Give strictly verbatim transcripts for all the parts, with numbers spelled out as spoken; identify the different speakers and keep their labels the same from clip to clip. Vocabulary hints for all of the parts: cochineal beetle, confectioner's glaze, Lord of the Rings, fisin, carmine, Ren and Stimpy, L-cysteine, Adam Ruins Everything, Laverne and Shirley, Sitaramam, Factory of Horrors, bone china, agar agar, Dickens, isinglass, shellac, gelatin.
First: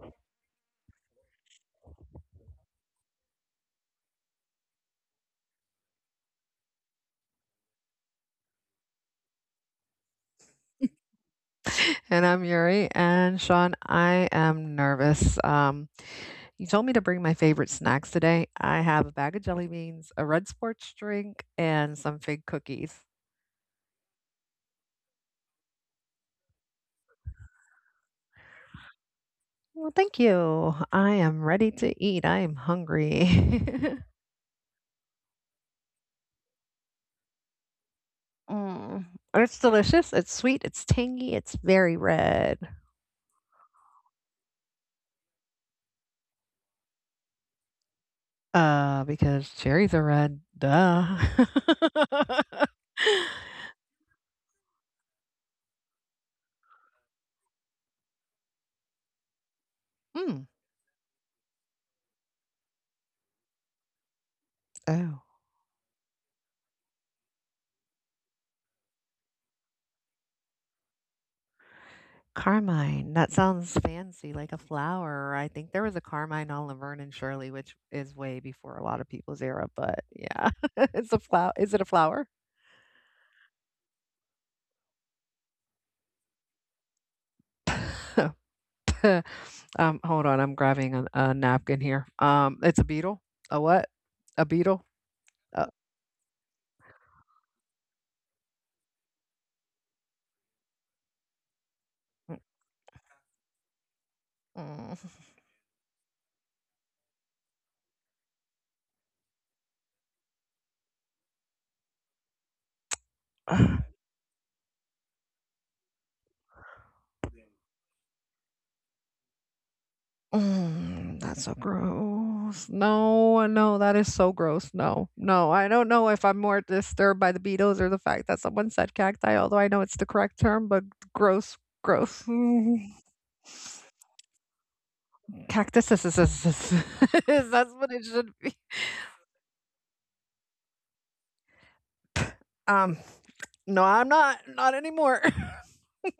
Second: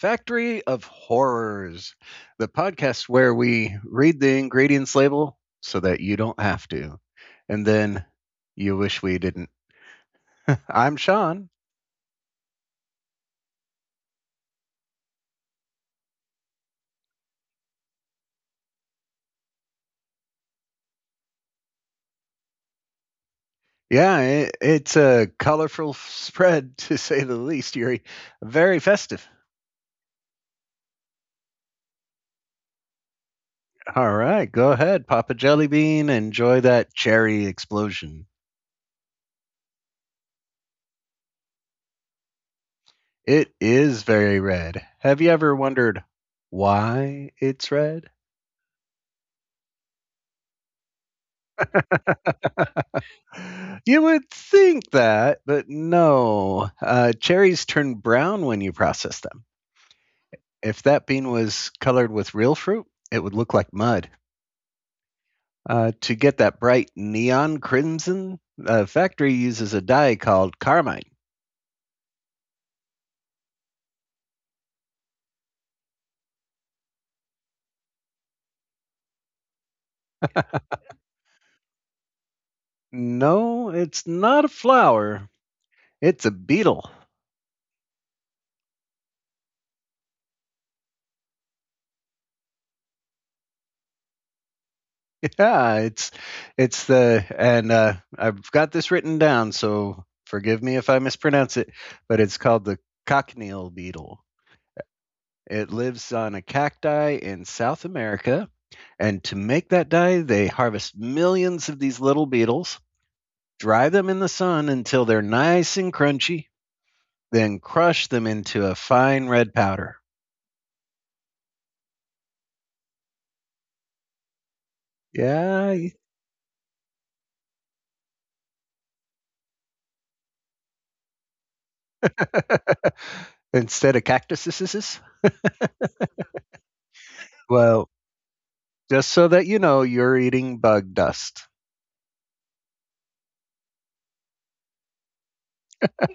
Speaker 1: Factory of Horrors, the podcast where we read the ingredients label so that you don't have to, and then you wish we didn't. I'm Sean.
Speaker 2: And I'm Yuri. And Sean, I am nervous. Um, you told me to bring my favorite snacks today. I have a bag of jelly beans, a red sports drink, and some fig cookies.
Speaker 1: Yeah, it, it's a colorful spread to say the least, Yuri. Very festive.
Speaker 2: Well, thank you. I am ready to eat. I am hungry.
Speaker 1: All right, go ahead, Papa Jellybean. Enjoy that cherry explosion.
Speaker 2: And it's delicious, it's sweet, it's tangy, it's very red,
Speaker 1: It is very red. Have you ever wondered why it's red?
Speaker 2: uh, because cherries are red, duh.
Speaker 1: You would think that, but no. Uh, cherries turn brown when you process them.
Speaker 2: Mm,
Speaker 1: If that bean was colored with real fruit, it would look like mud.
Speaker 2: oh,
Speaker 1: Uh, to get that bright neon crimson, the factory uses a dye called carmine.
Speaker 2: carmine, that sounds fancy, like a flower. I think there was a carmine on Laverne and Shirley, which is way before a lot of people's era, but yeah. It's a flower. Is it a flower?
Speaker 1: No, it's not a flower, it's a beetle.
Speaker 2: Um, hold on, I'm grabbing a a napkin here. Um, it's a beetle? A what? A beetle? Uh,
Speaker 1: Yeah, it's it's the and uh, I've got this written down, so forgive me if I mispronounce it, but it's called the cochineal beetle.
Speaker 2: mm,
Speaker 1: It lives on a cacti in South America, and to make that dye, they harvest millions of these little beetles,
Speaker 2: mm.
Speaker 1: dry them in the sun until they're nice and crunchy, then crush them into a fine red powder.
Speaker 2: Mm, that's so gross. No, no, that is so gross. No, no, I
Speaker 1: Yeah,
Speaker 2: don't know if I'm more disturbed by the Beatles or the fact that someone said cacti, although I know it's the correct term, but gross, gross. Mm,
Speaker 1: instead of cactuses.
Speaker 2: Cactus is, is, is, is- is- that's what
Speaker 1: Well,
Speaker 2: it should be.
Speaker 1: just so that you know, you're eating bug dust.
Speaker 2: Um, no, I'm not, not anymore.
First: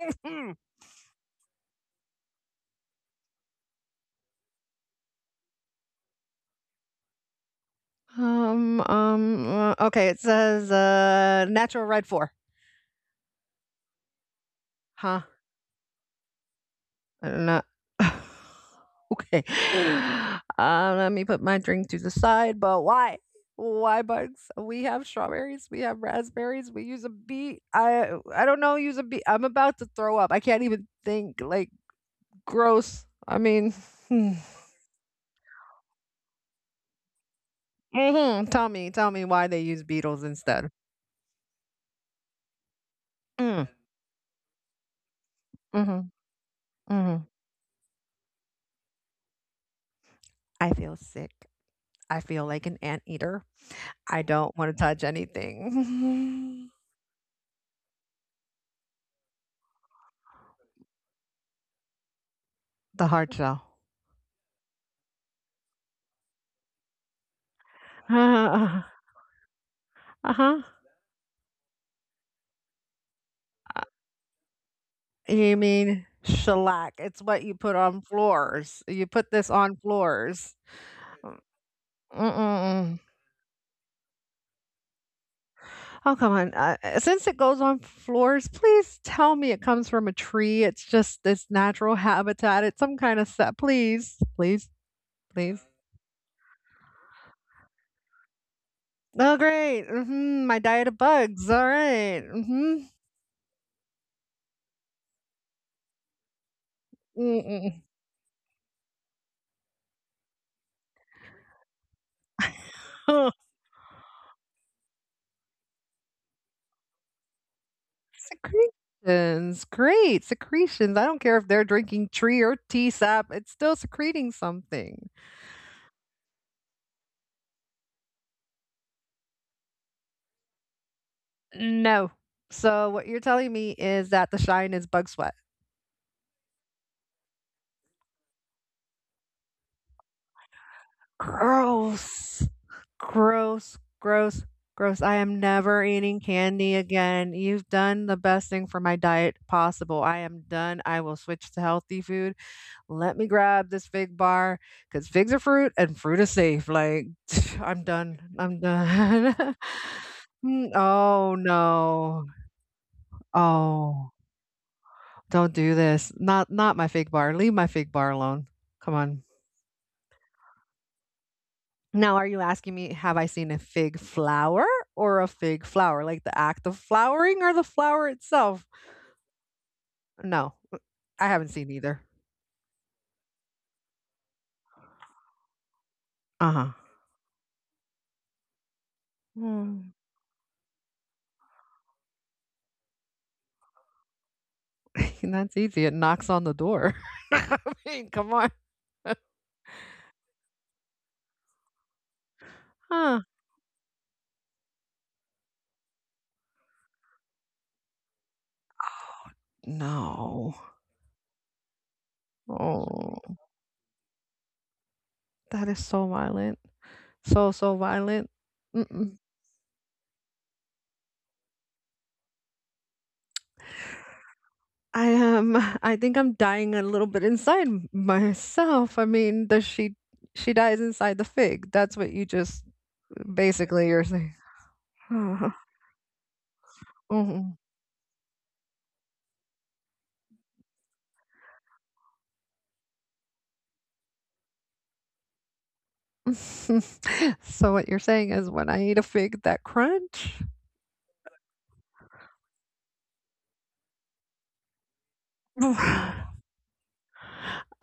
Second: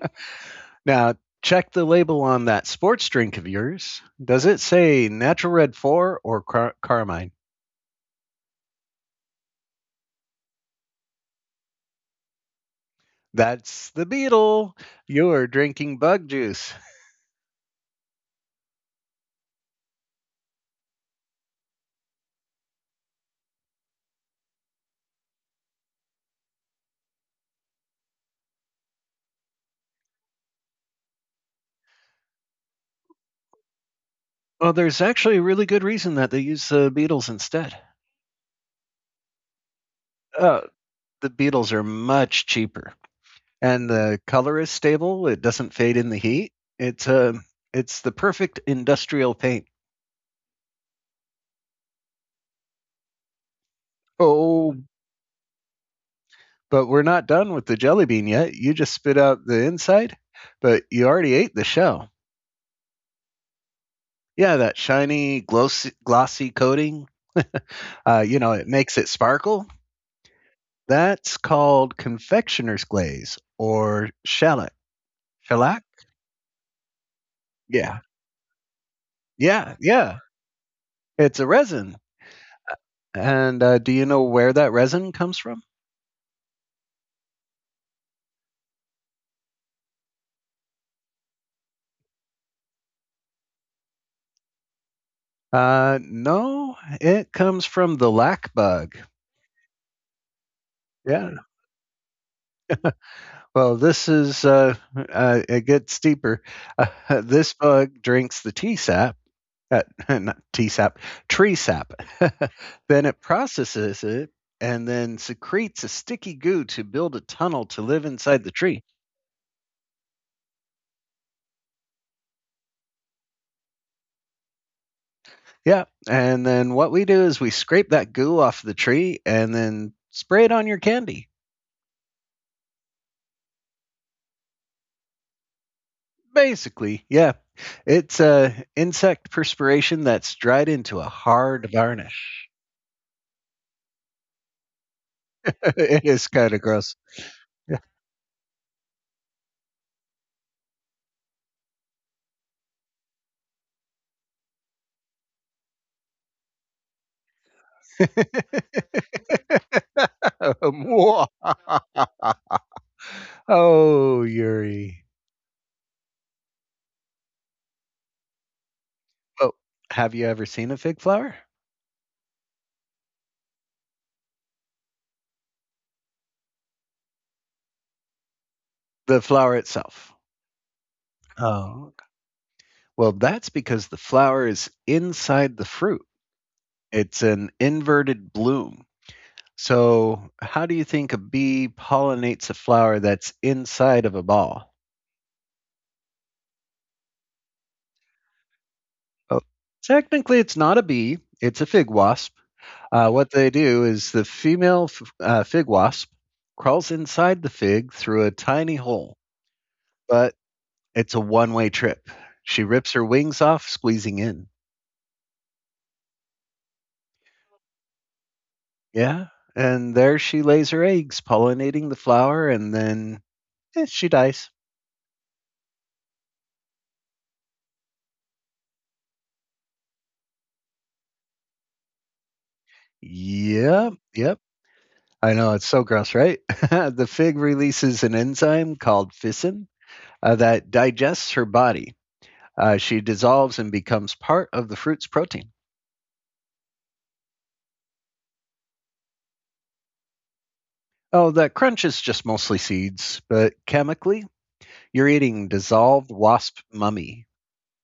Speaker 2: Mm.
Speaker 1: Now, check the label on that sports drink of yours. Does it say Natural Red four or car- Carmine?
Speaker 2: Um, um, uh, okay, it says uh, natural red four.
Speaker 1: That's the beetle.
Speaker 2: Huh?
Speaker 1: You're drinking bug juice.
Speaker 2: No. Okay. Uh, let me put my drink to the side, but why? Why bugs? We have strawberries, we have raspberries, we use a beet. I I don't know, use a beet. I'm about to throw up. I can't even think. Like gross. I mean, hmm.
Speaker 1: Well, there's actually a really good reason that they use the beetles instead.
Speaker 2: Hmm, tell me, tell me why they use beetles
Speaker 1: Uh,
Speaker 2: instead.
Speaker 1: the beetles are much cheaper,
Speaker 2: Mm,
Speaker 1: and the color is stable. It doesn't fade
Speaker 2: mm-hmm,
Speaker 1: in the heat. It's
Speaker 2: mm-hmm.
Speaker 1: uh, it's the perfect industrial paint.
Speaker 2: I feel sick. I feel like an anteater. I don't want
Speaker 1: Oh,
Speaker 2: to touch anything.
Speaker 1: but we're not done with the jelly bean yet. You just spit out the inside, but you already ate the shell.
Speaker 2: The hard shell.
Speaker 1: Yeah, that shiny, glossy, glossy coating. Uh, you know, it makes it sparkle.
Speaker 2: Uh huh.
Speaker 1: That's called confectioner's glaze
Speaker 2: uh,
Speaker 1: or shellac.
Speaker 2: You
Speaker 1: Shellac?
Speaker 2: mean shellac? It's what you put
Speaker 1: Yeah.
Speaker 2: on floors. You put this on
Speaker 1: Yeah. Yeah.
Speaker 2: floors.
Speaker 1: It's a resin.
Speaker 2: Mm-mm.
Speaker 1: And uh, do you know where that resin comes from?
Speaker 2: Oh, come on. Uh, uh, since it goes on floors, please tell me it comes from a tree. It's just this natural habitat. It's some kind of set. Please, please, please.
Speaker 1: Uh, no, it comes from the lac bug.
Speaker 2: Oh, great. Hmm, my diet of
Speaker 1: Yeah.
Speaker 2: bugs. All right. Mm-hmm.
Speaker 1: Well, this is, uh, uh, it gets deeper. Uh, this
Speaker 2: Mm-mm.
Speaker 1: bug drinks the T sap uh, not T S A P, tree sap. Then it processes it and then secretes a sticky goo to build a tunnel to live inside the tree.
Speaker 2: Secretions. Great. Secretions. I don't care if they're drinking tree or tea sap. It's still secreting something.
Speaker 1: Yeah. And then what we do is we scrape that goo off the tree and then spray it on your candy.
Speaker 2: No. So what you're telling me is that the Shine is bug sweat.
Speaker 1: Basically, yeah. It's uh, insect perspiration that's dried into a hard
Speaker 2: Gross.
Speaker 1: varnish.
Speaker 2: Gross, gross, gross. I am never
Speaker 1: It
Speaker 2: eating
Speaker 1: is kind of
Speaker 2: candy
Speaker 1: gross.
Speaker 2: again. You've done the best thing for my diet possible. I am done. I will switch to healthy food. Let me grab this fig bar because figs are fruit and fruit is safe. Like, I'm done. I'm done. Mm, oh no. Oh,
Speaker 1: Oh, Yuri.
Speaker 2: don't do this. Not not my fig bar. Leave my fig bar alone. Come on.
Speaker 1: Well, have you ever seen a fig flower?
Speaker 2: Now, are you asking me, have I seen a fig flower or a fig flower? Like the act of flowering or the flower itself?
Speaker 1: The flower itself.
Speaker 2: No, I haven't seen
Speaker 1: Oh,
Speaker 2: either.
Speaker 1: okay. Well, that's because the flower is inside the fruit.
Speaker 2: Uh-huh.
Speaker 1: It's an inverted bloom. So, how do you think a bee pollinates a flower that's inside of a ball?
Speaker 2: That's easy. It knocks on the door. I mean, come on.
Speaker 1: Oh, technically, it's not a bee, it's a fig wasp. Uh,
Speaker 2: Huh.
Speaker 1: what they do is the female f- uh, fig wasp crawls inside the fig through a tiny hole, but
Speaker 2: No.
Speaker 1: it's a one way trip. She rips her
Speaker 2: Oh,
Speaker 1: wings off, squeezing in.
Speaker 2: that is so violent. So, so violent. Mm-mm.
Speaker 1: Yeah, and there she lays her eggs, pollinating the flower, and then, eh, she dies.
Speaker 2: I am. I think I'm dying a little bit inside m- myself. I mean, does she? She dies inside the fig. That's what you just basically
Speaker 1: Yep,
Speaker 2: you're saying.
Speaker 1: yep. I
Speaker 2: Uh-huh.
Speaker 1: know, it's so gross, right? The fig releases an enzyme called fisin, uh, that digests her body. Uh, she dissolves and becomes part of the fruit's protein.
Speaker 2: So what you're saying is when I eat a fig that crunch?
Speaker 1: Oh, that crunch is just mostly seeds, but chemically, you're eating dissolved wasp mummy.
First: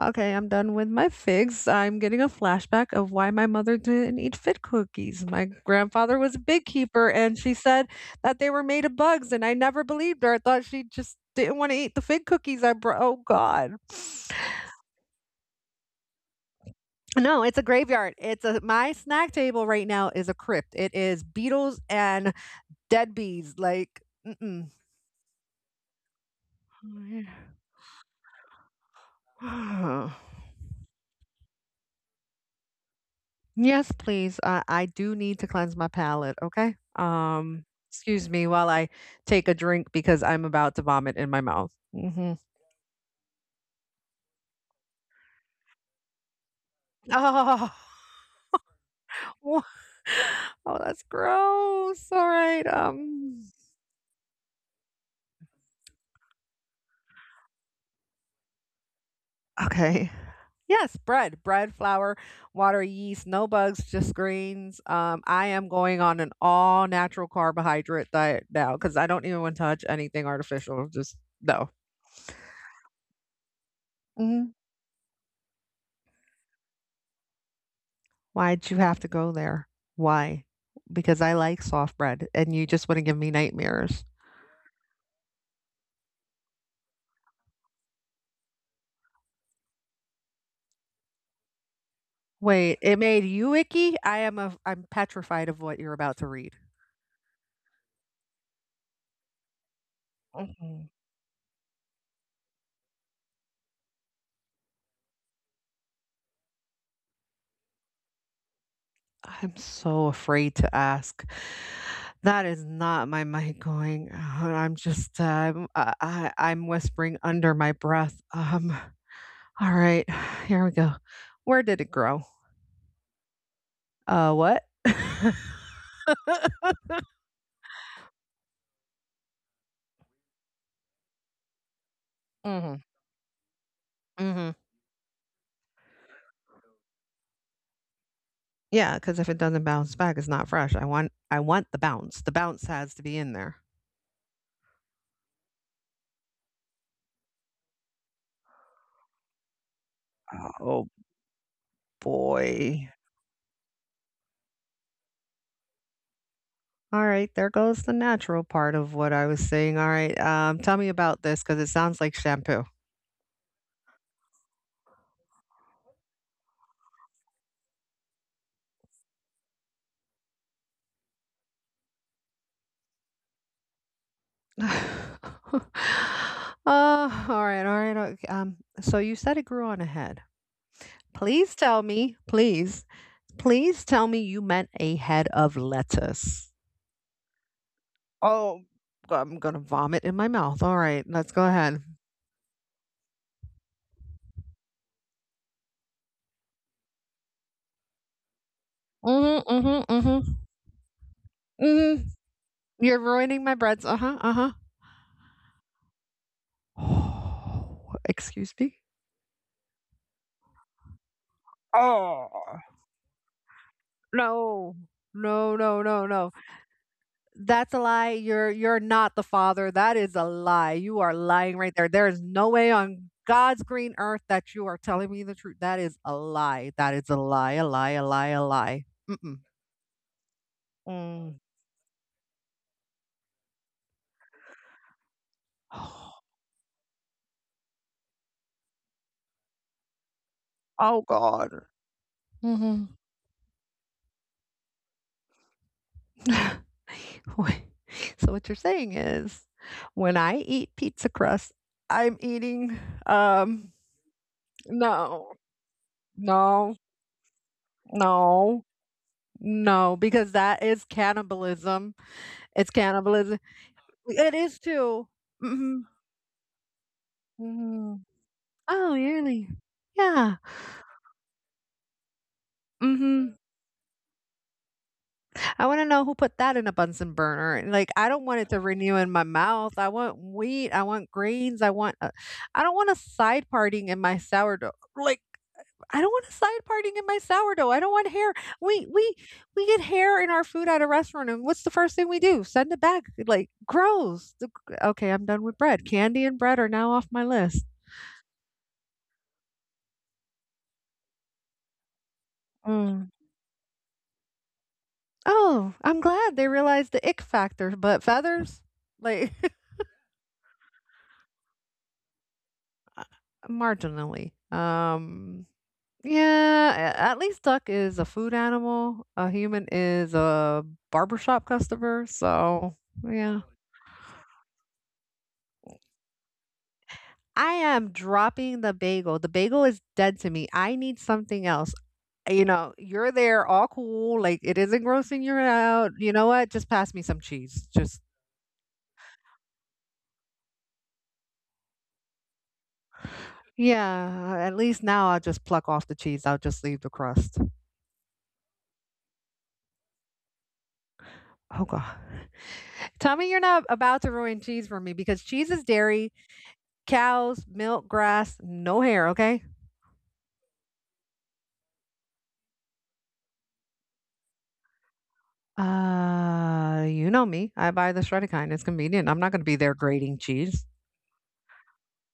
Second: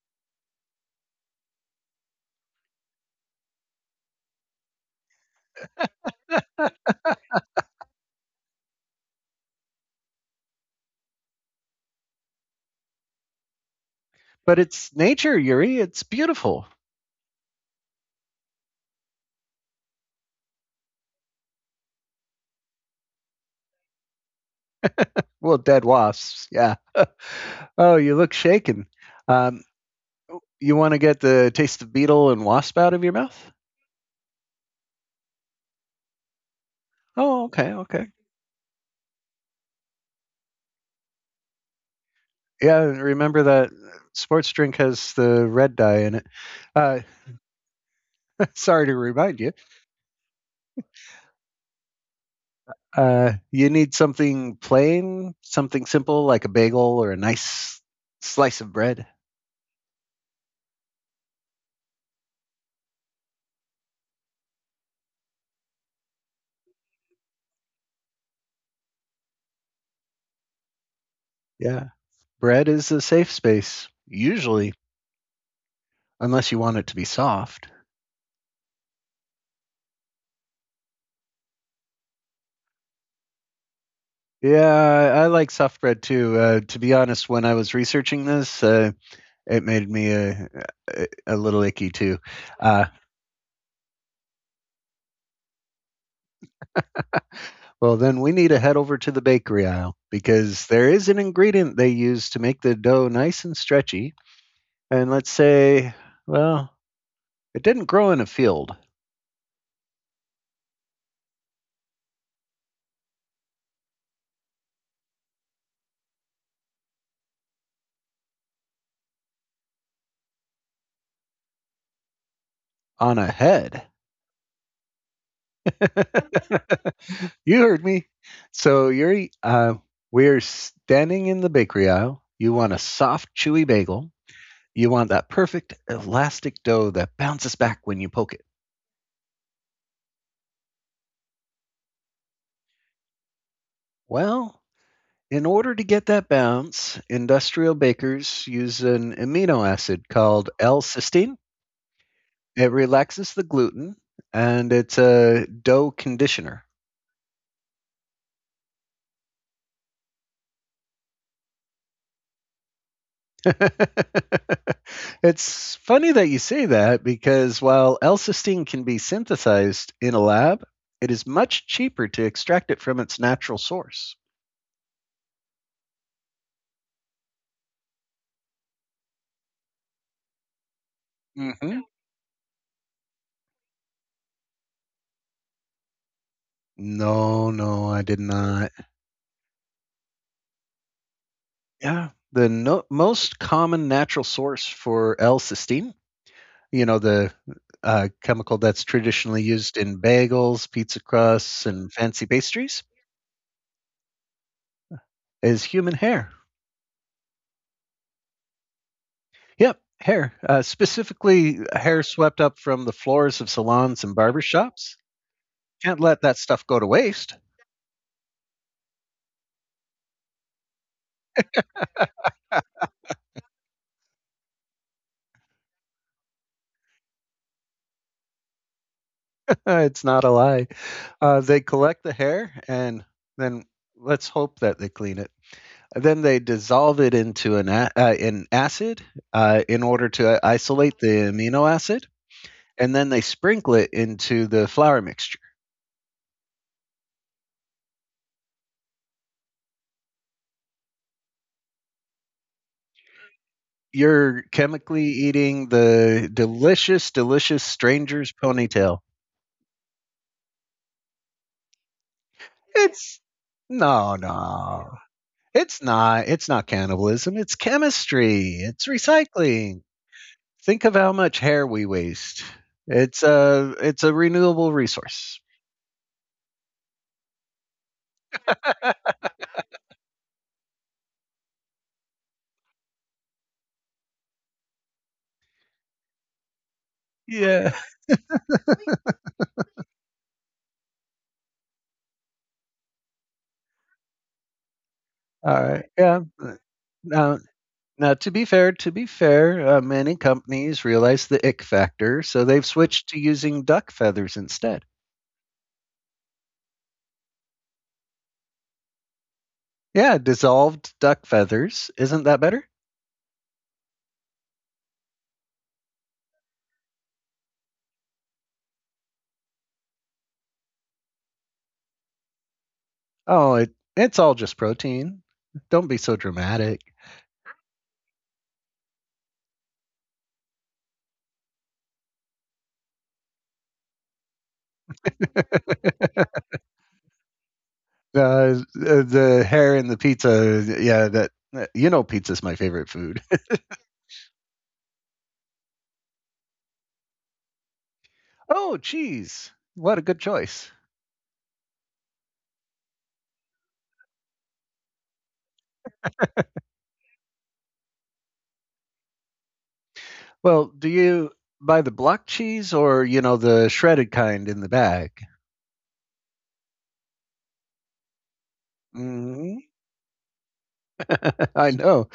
Speaker 2: Okay, I'm done with my figs. I'm getting a flashback of why my mother didn't eat fig cookies. My grandfather was a big keeper and she said that they were made of bugs and I never believed her. I thought she just didn't want to eat the fig cookies I brought. Oh God.
Speaker 1: But it's nature, Yuri. It's beautiful.
Speaker 2: No, it's a graveyard. It's a my snack table right now is a crypt. It is beetles and dead bees. Like,
Speaker 1: Well, dead wasps, yeah.
Speaker 2: mm-mm.
Speaker 1: Oh, you look shaken. Um,
Speaker 2: Ah.
Speaker 1: You want to get the taste of beetle and wasp out of your mouth?
Speaker 2: Yes, please. I, I do need to cleanse my palate, okay?
Speaker 1: Oh,
Speaker 2: Um,
Speaker 1: okay, okay.
Speaker 2: excuse me while I take a drink because I'm about to vomit in my mouth. Hmm.
Speaker 1: Yeah, remember that sports drink has the red dye in it. Uh,
Speaker 2: Oh,
Speaker 1: Sorry to remind you.
Speaker 2: wha- oh, that's gross. All right.
Speaker 1: Uh,
Speaker 2: Um,
Speaker 1: you need something plain, something simple like a bagel or a nice slice of bread.
Speaker 2: okay. Yes, bread, bread, flour, water, yeast, no bugs, just grains. Um, I am going on an all natural carbohydrate diet now because I don't even want to touch anything artificial. Just no.
Speaker 1: Yeah, bread is a safe space, usually, unless you want it to be soft.
Speaker 2: Why'd you have to go there? Why? Because I like soft bread and you just wanna give me nightmares.
Speaker 1: Yeah, I like soft bread too. Uh, to be honest, when I was researching this, uh, it made me a, a, a little icky too.
Speaker 2: Wait,
Speaker 1: Uh,
Speaker 2: it made you icky? I am a. Am petrified of what you're about to read.
Speaker 1: Well, then we need to head over to the bakery aisle because there
Speaker 2: Mhm.
Speaker 1: is an ingredient they use to make the dough nice and stretchy. And let's say, well, it didn't grow in a field,
Speaker 2: I'm so afraid to ask. That is not my mind going. Uh, I'm just, um, I I I'm whispering under my breath. Um, alright, here we go. Where did it grow?
Speaker 1: on a head.
Speaker 2: Uh, what?
Speaker 1: You heard me. So you're uh, we're standing in the bakery aisle. You want a
Speaker 2: Mm.
Speaker 1: soft, chewy bagel.
Speaker 2: Mhm.
Speaker 1: You want that perfect elastic dough that bounces back when you poke it.
Speaker 2: Yeah, because if it doesn't bounce back, it's not fresh. I want I want the bounce. The bounce has to be in there.
Speaker 1: Well, in order to get that bounce, industrial bakers use an amino acid called
Speaker 2: Oh,
Speaker 1: L-cysteine. It
Speaker 2: boy.
Speaker 1: relaxes the gluten and it's a dough conditioner.
Speaker 2: All right, there goes the natural part of what I was saying. All right, um, tell me about this because it sounds like shampoo.
Speaker 1: It's funny that you say that because while L-cysteine can be synthesized in a lab, it is much cheaper to extract it from its natural source.
Speaker 2: Oh, all right, all right, okay, um, so you said it grew on a head. Please
Speaker 1: hmm
Speaker 2: tell me, please, please tell me you meant a head of lettuce.
Speaker 1: No, no, I did
Speaker 2: Oh,
Speaker 1: not.
Speaker 2: I'm gonna vomit in my mouth. All right, let's go ahead.
Speaker 1: Yeah, the no- most common natural source for L-cysteine, you know, the uh, chemical that's traditionally
Speaker 2: Mhm,
Speaker 1: used
Speaker 2: mhm,
Speaker 1: in
Speaker 2: mhm.
Speaker 1: bagels, pizza crusts, and
Speaker 2: Mhm.
Speaker 1: fancy pastries
Speaker 2: You're ruining my breads. Uh-huh, uh-huh.
Speaker 1: is human hair.
Speaker 2: Excuse me?
Speaker 1: Yep, hair. Uh, specifically, hair
Speaker 2: Oh,
Speaker 1: swept up from the floors of salons and barber
Speaker 2: no.
Speaker 1: shops.
Speaker 2: No, no,
Speaker 1: Can't
Speaker 2: no,
Speaker 1: let
Speaker 2: no.
Speaker 1: that stuff go to waste.
Speaker 2: That's a lie. You're you're not the father. That is a lie. You are lying right there. There is no way on God's green earth that you are telling me the truth. That is a lie. That is a lie, a lie, a lie, a lie. Mm-mm.
Speaker 1: It's not a lie.
Speaker 2: Mm.
Speaker 1: Uh, they collect the hair and then let's hope that they clean it. Then they dissolve it into an a- uh, an acid uh, in order to isolate
Speaker 2: Oh,
Speaker 1: the
Speaker 2: God.
Speaker 1: amino acid
Speaker 2: Mhm.
Speaker 1: and then they sprinkle it into the flour mixture.
Speaker 2: Wait, so what you're saying is when I eat pizza crust, I'm eating um
Speaker 1: You're chemically
Speaker 2: no,
Speaker 1: eating the
Speaker 2: no,
Speaker 1: delicious, delicious stranger's
Speaker 2: no,
Speaker 1: ponytail.
Speaker 2: no, because that is cannibalism. It's
Speaker 1: It's
Speaker 2: cannibalism.
Speaker 1: No,
Speaker 2: It is
Speaker 1: no.
Speaker 2: too. Mm-hmm.
Speaker 1: It's not. It's not cannibalism. It's
Speaker 2: Hmm.
Speaker 1: chemistry. It's
Speaker 2: Oh, really?
Speaker 1: recycling.
Speaker 2: Yeah.
Speaker 1: Think of how much hair we waste. It's
Speaker 2: Hmm,
Speaker 1: a it's a renewable resource.
Speaker 2: I want to know who put that in a Bunsen burner. And, like, I don't want it to renew in my mouth. I want wheat. I want grains. I want. Uh, I don't want a side parting in my sourdough. Like, I don't want a side parting in my
Speaker 1: Yeah.
Speaker 2: sourdough. I don't want hair. We we we get hair in our food at a restaurant, and what's the first thing we do? Send it back. Like gross. The- Okay, I'm done
Speaker 1: All
Speaker 2: with
Speaker 1: right.
Speaker 2: bread.
Speaker 1: Yeah.
Speaker 2: Candy and bread are now off my
Speaker 1: No,
Speaker 2: list.
Speaker 1: now, to be fair, to be fair, uh, many companies realize the ick factor, so they've
Speaker 2: Mm.
Speaker 1: switched to using duck feathers instead.
Speaker 2: Oh, I'm glad they realized the ick factor, but feathers, like
Speaker 1: Yeah, dissolved duck feathers. Isn't that better?
Speaker 2: marginally. Um, yeah, a- at least duck is a food animal. A human is a barbershop customer. So yeah.
Speaker 1: Oh, it, it's all just protein. Don't be so dramatic.
Speaker 2: I am dropping the bagel. The bagel is dead to me. I need something else. You know, you're there all cool, like it isn't grossing you out. You know what? Just pass me some cheese. Just
Speaker 1: Uh, the hair in the pizza. Yeah, that uh, you know, pizza's my favorite food.
Speaker 2: yeah, at least now I'll just pluck off the cheese. I'll just leave the crust.
Speaker 1: Oh, cheese. What a good choice.
Speaker 2: Oh god. Tell me you're not about to ruin cheese for me because cheese is dairy, cows, milk, grass, no hair, okay?
Speaker 1: Well, do you buy the block cheese or you know the shredded kind in the bag?
Speaker 2: Uh, you know me. I buy the shredded kind. It's convenient. I'm not going to be
Speaker 1: Mm,
Speaker 2: there grating cheese.
Speaker 1: I know.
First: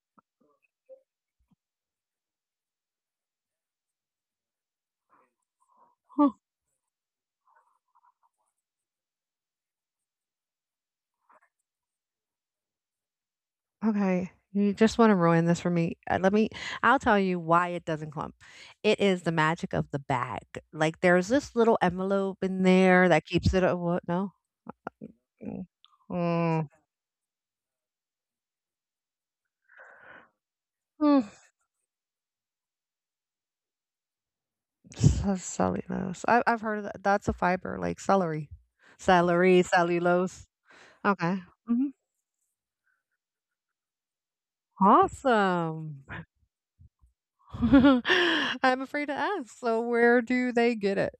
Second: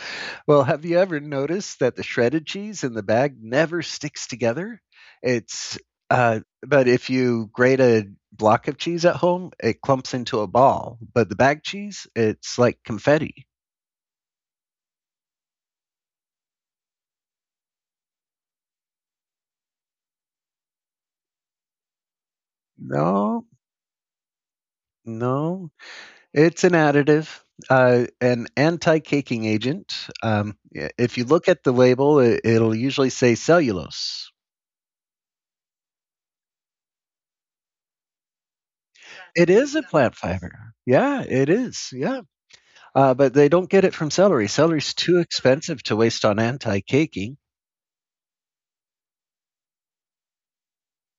Speaker 1: Well, have you ever noticed that the shredded cheese in the bag never sticks together? It's uh, but if you grate a block of cheese at home, it clumps into a ball. But the bag cheese, it's like confetti.
Speaker 2: Okay. You just want to ruin this for me. Uh, Let me, I'll tell you why it doesn't clump. It is the magic of the bag. Like there's this little envelope in there that
Speaker 1: No,
Speaker 2: keeps it. a- What? No. Mm.
Speaker 1: no, it's
Speaker 2: Mm.
Speaker 1: an additive, uh, an anti-caking agent. Um, i- if
Speaker 2: Mm.
Speaker 1: you look at the label, it, it'll usually say cellulose.
Speaker 2: Ce- Cellulose. I, I've heard of that. That's a fiber, like celery,
Speaker 1: It
Speaker 2: celery,
Speaker 1: is a plant
Speaker 2: cellulose.
Speaker 1: fiber. Yeah,
Speaker 2: Okay.
Speaker 1: it is.
Speaker 2: Mhm.
Speaker 1: Yeah. Uh, but they don't get it from celery. Celery's too expensive to
Speaker 2: Awesome.
Speaker 1: waste on anti caking.
Speaker 2: I'm afraid to ask. So, where do they get it?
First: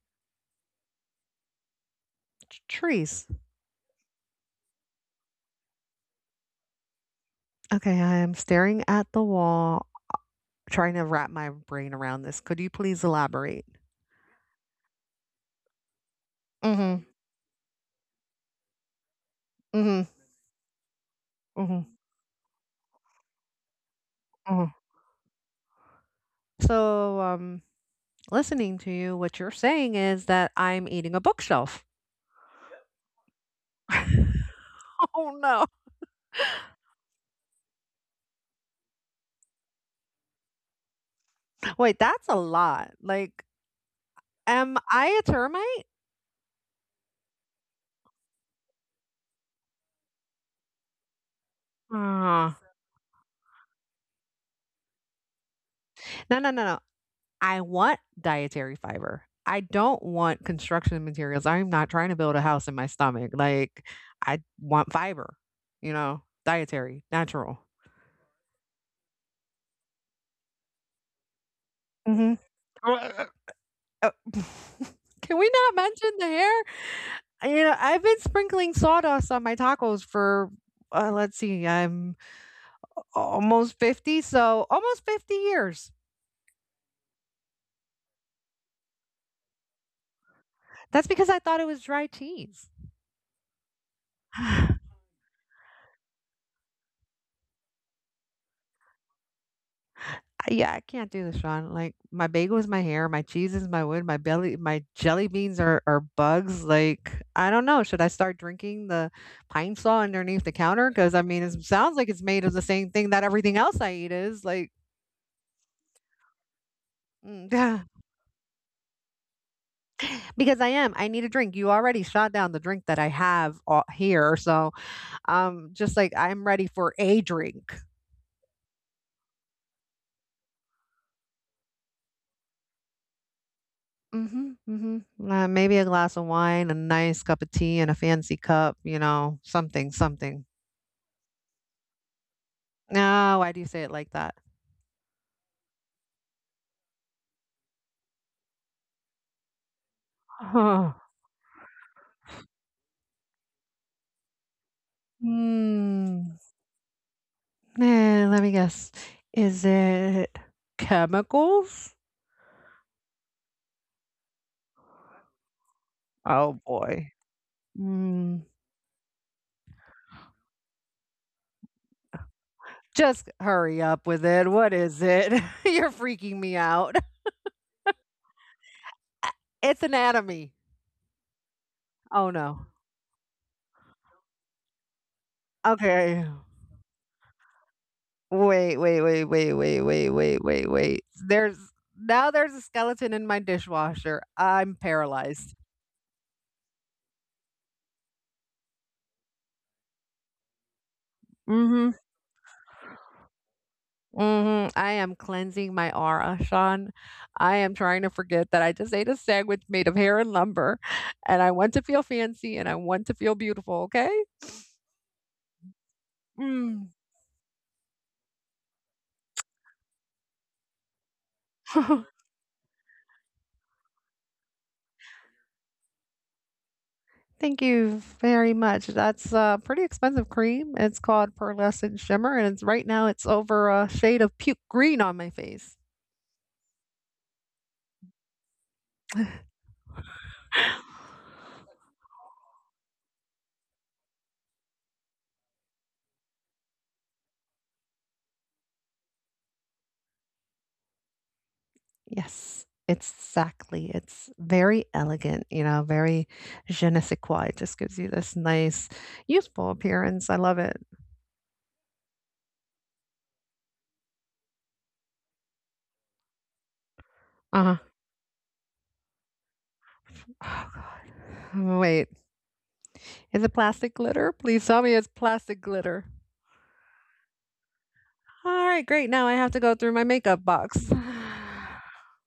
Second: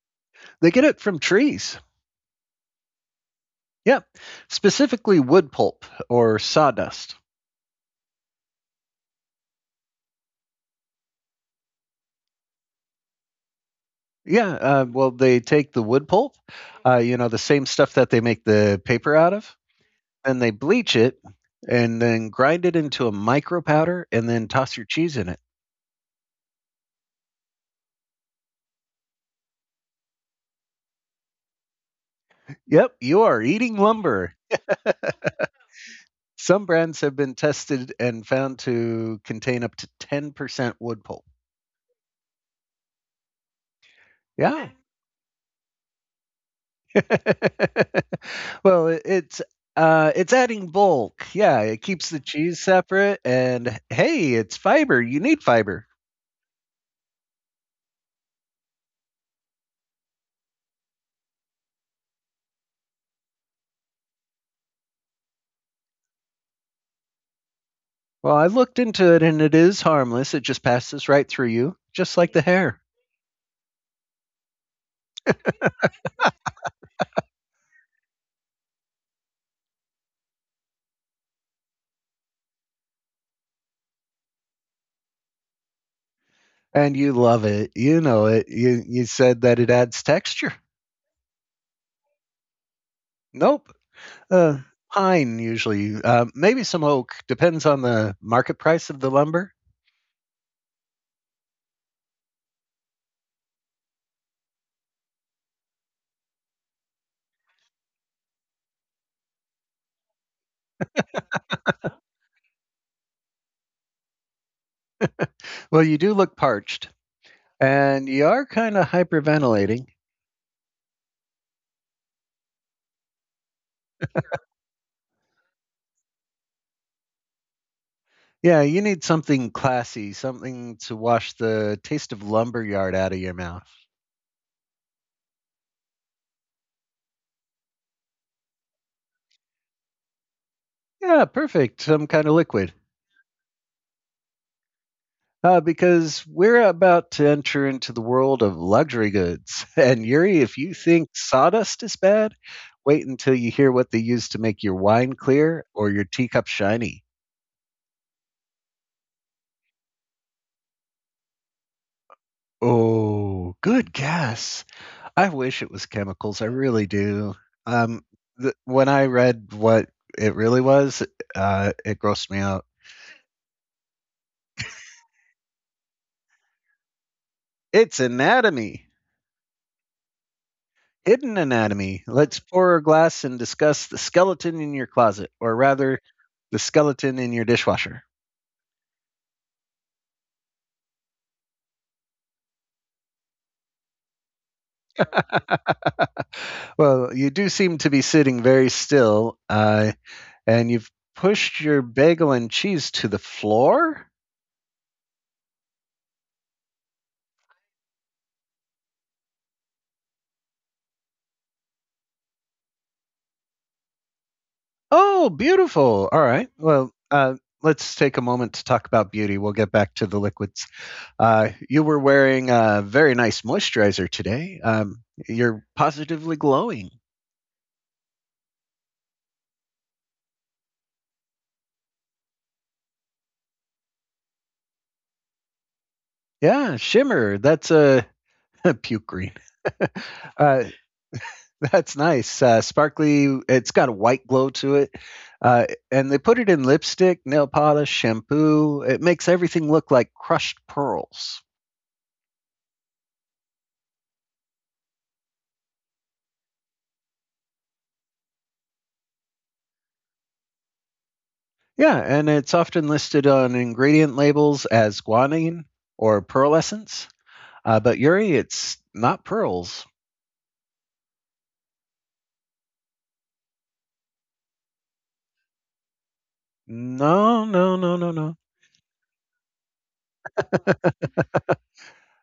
Speaker 1: They get it from trees.
Speaker 2: T- Trees.
Speaker 1: Yeah, specifically wood pulp or sawdust.
Speaker 2: Okay, I am staring at the wall. Trying to wrap my brain around this. Could you please elaborate?
Speaker 1: Yeah, uh, well, they take the wood pulp, uh,
Speaker 2: Mhm.
Speaker 1: you know, the same stuff that they make the paper out of,
Speaker 2: Mhm.
Speaker 1: and they bleach it
Speaker 2: Mhm.
Speaker 1: and then grind it into a micro powder and then
Speaker 2: Mhm.
Speaker 1: toss your cheese in it.
Speaker 2: So, um, listening to you, what you're saying is that I'm eating a bookshelf.
Speaker 1: Yep, you are eating lumber.
Speaker 2: Oh no.
Speaker 1: Some brands have been tested and found to contain up to ten percent wood pulp.
Speaker 2: Wait, that's a lot. Like,
Speaker 1: Yeah,
Speaker 2: am I a termite?
Speaker 1: Well, it it's, uh, it's adding bulk. Yeah, it keeps the
Speaker 2: Uh,
Speaker 1: cheese separate and, hey, it's fiber, you need fiber.
Speaker 2: no, no, no, no. I want dietary fiber. I don't want construction materials. I'm not trying to build a house in my stomach. Like, I want fiber, you know, dietary, natural.
Speaker 1: Well, I looked into it and it is harmless, it just passes right through you, just like
Speaker 2: Hmm.
Speaker 1: the hair.
Speaker 2: Oh, can we not mention the hair? Uh, You know, I've been sprinkling sawdust on my tacos for, uh, let's see, I'm almost fifty, so almost fifty years.
Speaker 1: And you love it, you know it. You you said that it adds texture.
Speaker 2: That's because I thought it was dry cheese.
Speaker 1: Nope. Uh,
Speaker 2: I-
Speaker 1: pine usually, uh, maybe some oak, depends on the market price of the lumber.
Speaker 2: yeah, I can't do this, Sean. Like, my bagel is my hair, my cheese is my wood, my belly, my jelly beans are, are bugs. Like, I don't know. Should I start drinking the pine saw underneath the counter? Because, I mean, it sounds like it's made of the same thing that everything else I eat is. Like,
Speaker 1: Well, you do look parched,
Speaker 2: mm,
Speaker 1: and you are kinda hyperventilating.
Speaker 2: because I am. I need a drink. You already shot down the drink that I have uh, here, so um, just like I'm ready for a drink.
Speaker 1: Yeah, you need something classy, something to wash the taste of lumberyard out of your mouth.
Speaker 2: Mm, mhm, mm mhm. Uh, maybe a glass of wine, a nice cup of tea, and a fancy cup. You know, something, something.
Speaker 1: Yeah, perfect. Some kind of liquid.
Speaker 2: No, why do you say it like that?
Speaker 1: Uh, because we're about to enter into the world of luxury goods. And Yuri, if you
Speaker 2: Huh.
Speaker 1: think sawdust is bad, wait until you hear what they use to make your wine clear or your
Speaker 2: Hmm.
Speaker 1: teacup shiny.
Speaker 2: Eh, let me guess. Is it chemicals?
Speaker 1: Oh, good guess. I wish it was chemicals. I
Speaker 2: Oh
Speaker 1: really
Speaker 2: boy.
Speaker 1: do. Um,
Speaker 2: Mm.
Speaker 1: th- when I read what it really was, uh, it grossed me out.
Speaker 2: Just hurry up with it. What is it? You're freaking me out.
Speaker 1: It's anatomy.
Speaker 2: It's anatomy.
Speaker 1: Hidden anatomy.
Speaker 2: Oh,
Speaker 1: Let's
Speaker 2: no.
Speaker 1: pour a glass and discuss the skeleton in your closet, or rather,
Speaker 2: Okay.
Speaker 1: the skeleton in your dishwasher.
Speaker 2: Wait, wait, wait, wait, wait, wait, wait, wait, wait. There's now there's a skeleton in my dishwasher. I'm paralyzed.
Speaker 1: Well, you do seem to be sitting very still, uh, and you've pushed your
Speaker 2: Mhm.
Speaker 1: bagel and cheese to the floor?
Speaker 2: Mhm. I am cleansing my aura, Sean. I am trying to forget that I just ate a sandwich made of hair and lumber, and I want to feel fancy, and I want to feel beautiful, okay?
Speaker 1: Oh, beautiful. All right.
Speaker 2: Mm.
Speaker 1: Well, uh, let's take a moment to talk about beauty. We'll get back to the liquids. Uh, you were wearing a very nice moisturizer today. Um, you're positively glowing.
Speaker 2: Thank you very much. That's a pretty expensive cream. It's called Pearlescent Shimmer, and it's right now it's over a shade of puke green on my face.
Speaker 1: Yeah, shimmer. That's a puke green. uh, that's nice. Uh, sparkly. It's got a white glow to it. Uh, and they put it in lipstick, nail polish, shampoo. It makes everything look like crushed pearls.
Speaker 2: Yes, exactly. It's very elegant, you know, very je ne sais quoi. It just gives you this nice, youthful appearance. I love it.
Speaker 1: Yeah, and it's often listed on ingredient labels as guanine or pearl essence.
Speaker 2: Uh
Speaker 1: Uh,
Speaker 2: huh.
Speaker 1: but Yuri, it's not pearls.
Speaker 2: Oh, God. Wait, is it plastic glitter? Please tell me it's plastic glitter.
Speaker 1: No, no, no, no, no.
Speaker 2: All right, great. Now I have to go through my makeup box.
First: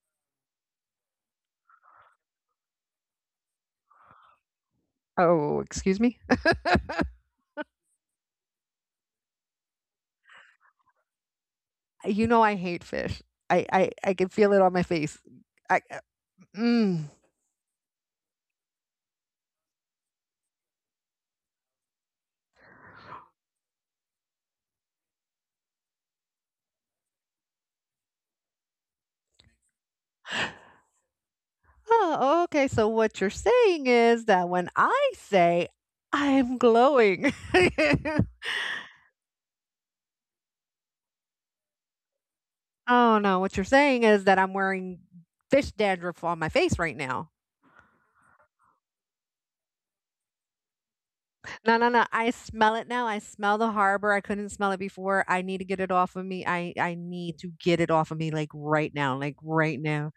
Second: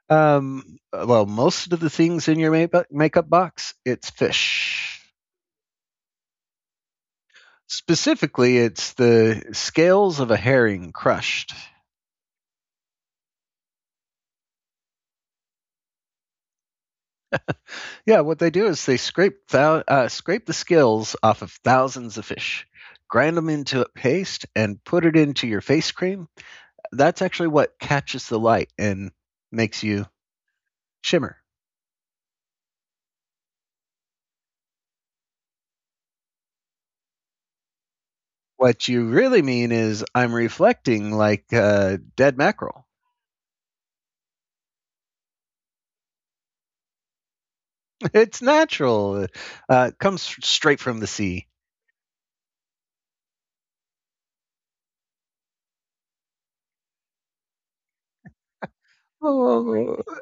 Speaker 1: Um, well, most of the things in your makeup makeup box, it's fish.
Speaker 2: Oh, excuse me?
Speaker 1: Specifically, it's the scales of a herring crushed.
Speaker 2: You know I hate fish. I I I can feel it on my face. I uh, mm.
Speaker 1: Yeah, what they do is they scrape thou- uh, scrape the scales off of thousands of fish, grind them into a paste, and put it into your face cream. That's actually what catches the light and makes you shimmer.
Speaker 2: Oh, okay. So what you're saying is that when I say I'm glowing.
Speaker 1: What you really mean is I'm reflecting like uh, dead mackerel.
Speaker 2: oh no, what you're saying is that I'm wearing fish dandruff on my face right now.
Speaker 1: It's natural. Uh, it comes straight from the sea.
Speaker 2: No, no, no. I smell it now. I smell the harbor. I couldn't smell it before. I need to get it off of me. I I need to get it off of me like right now, like right
Speaker 1: Oh,
Speaker 2: now.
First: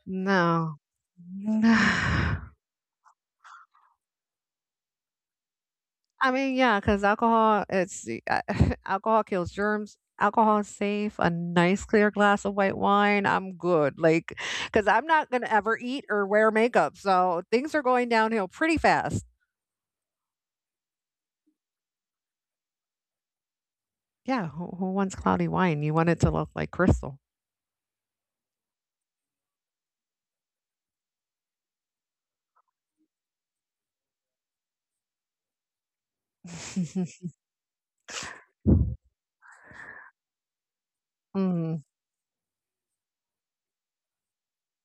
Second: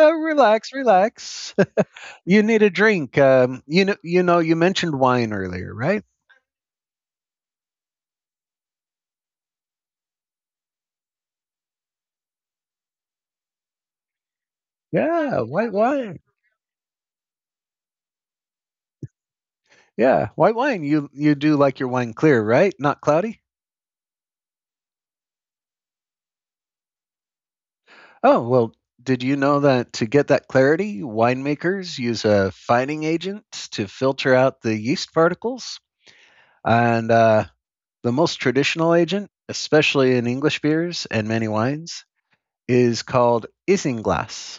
Speaker 1: uh, relax,
Speaker 2: No.
Speaker 1: relax. You need a drink. Um, you know, you know, you mentioned wine earlier, right?
Speaker 2: I mean, yeah, because alcohol, it's uh, alcohol kills germs. Alcohol is safe. A nice clear glass of white wine, I'm good. Like, because I'm not
Speaker 1: Yeah,
Speaker 2: gonna
Speaker 1: white
Speaker 2: ever eat
Speaker 1: wine.
Speaker 2: or wear makeup, so things are going downhill pretty fast.
Speaker 1: Yeah, white wine. You you do like your wine clear, right? Not cloudy.
Speaker 2: Yeah, who, who wants cloudy wine? You want it to look like crystal.
Speaker 1: Oh well, did you know that to get that clarity, winemakers use a fining agent to filter out the yeast particles? And uh, the most traditional agent, especially in English beers and many
Speaker 2: Mhm.
Speaker 1: wines, is called isinglass.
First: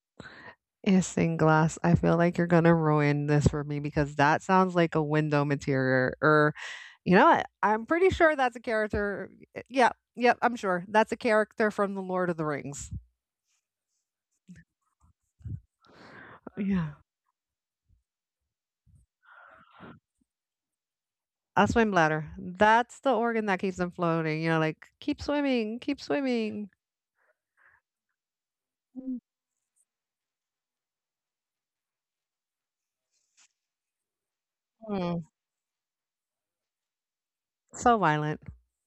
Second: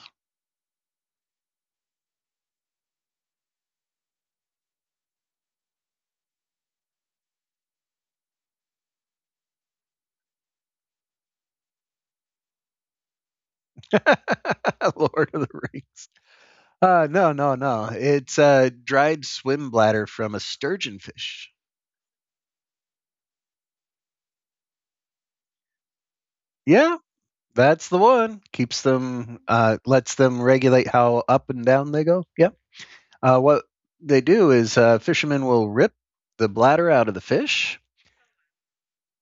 Speaker 2: Isinglass, glass. I feel like you're gonna ruin this for me because that sounds like a window material. Or, you know, what? I'm pretty sure that's a character. Yeah, yeah, yep, I'm sure that's a character from the Lord of the Rings.
Speaker 1: Lord of the Rings.
Speaker 2: Yeah,
Speaker 1: Uh, no, no, no. It's a dried swim bladder from a sturgeon fish.
Speaker 2: a swim bladder. That's the organ that keeps them floating. You know, like keep swimming, keep swimming.
Speaker 1: Yeah, that's the one. Keeps them, uh, lets them regulate how up and down they go. Yeah. Uh, what they do is uh, fishermen
Speaker 2: Mhm.
Speaker 1: will rip the bladder out of the fish
Speaker 2: So violent,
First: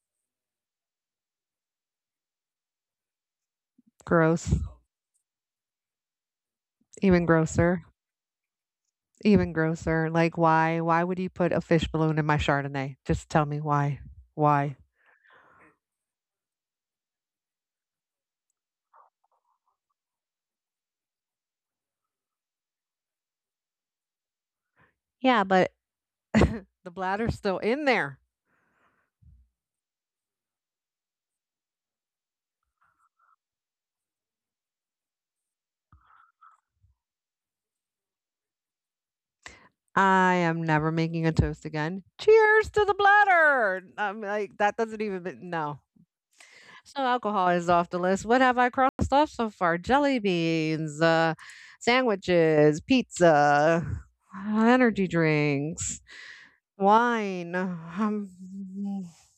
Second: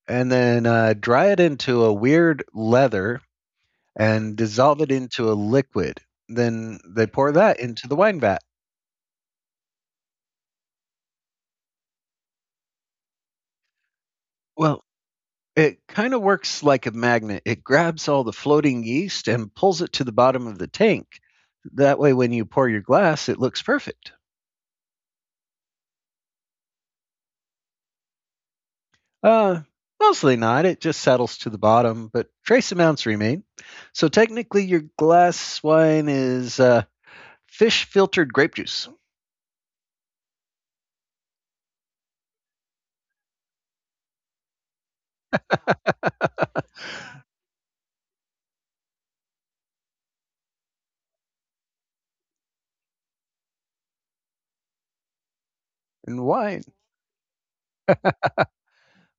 Speaker 1: and then uh, dry it into a weird leather and
Speaker 2: gross,
Speaker 1: dissolve it into a liquid. Then they
Speaker 2: even
Speaker 1: pour that
Speaker 2: grosser,
Speaker 1: into the wine vat.
Speaker 2: even grosser. Like, why? Why would you put a fish balloon in my Chardonnay? Just tell me why. Why?
Speaker 1: Well, it kind of works like a magnet. It grabs all the floating yeast and pulls it to the bottom of the tank. That way, when you pour your glass, it looks perfect.
Speaker 2: Yeah, but the bladder's still in there.
Speaker 1: Uh, mostly not. It just settles to the bottom, but trace amounts remain. So technically, your glass wine is uh, fish filtered grape juice
Speaker 2: I am never making a toast again. Cheers to the bladder. I'm like, that doesn't even, be- no. So alcohol is off the list. What have I crossed off so far? Jelly beans, uh, sandwiches, pizza, energy drinks,
Speaker 1: and wine.
Speaker 2: wine, um,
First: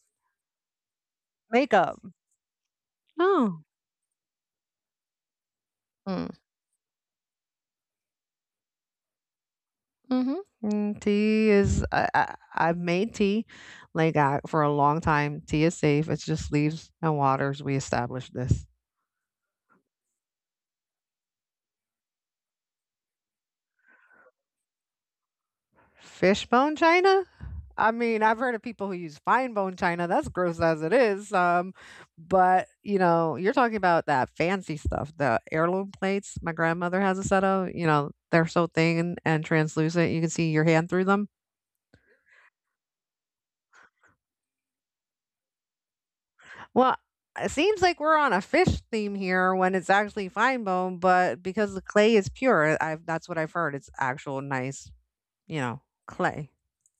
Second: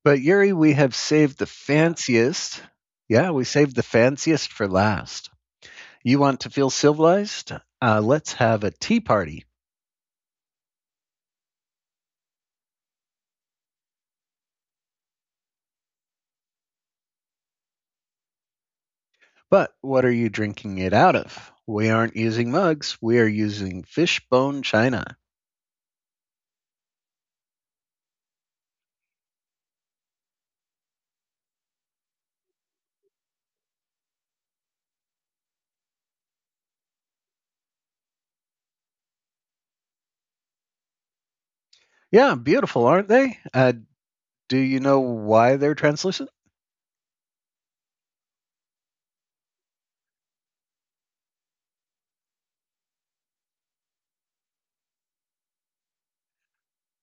Speaker 1: But Yuri, we have saved the
Speaker 2: makeup.
Speaker 1: fanciest. Yeah, we
Speaker 2: Oh.
Speaker 1: saved the fanciest for last. You want to feel civilized? Uh, let's have a tea party.
Speaker 2: Mhm. Mm, Tea is I, I I've made tea like I, for a long time. Tea is safe. It's just leaves and waters. We established this.
Speaker 1: But what are you drinking it out of? We aren't using mugs, we are using fishbone china.
Speaker 2: Fishbone china? I mean, I've heard of people who use fine bone china. That's gross as it is. Um, but you know, you're talking about that fancy stuff, the heirloom plates. My grandmother has a set of. You know, they're so thin and translucent. You can see your hand through them.
Speaker 1: Yeah, beautiful, aren't they? Uh, do you know why they're translucent?
Speaker 2: Well, it seems like we're on a fish theme here when it's actually fine bone, but because the clay is pure, I've that's what I've heard. It's actual nice, you know, clay.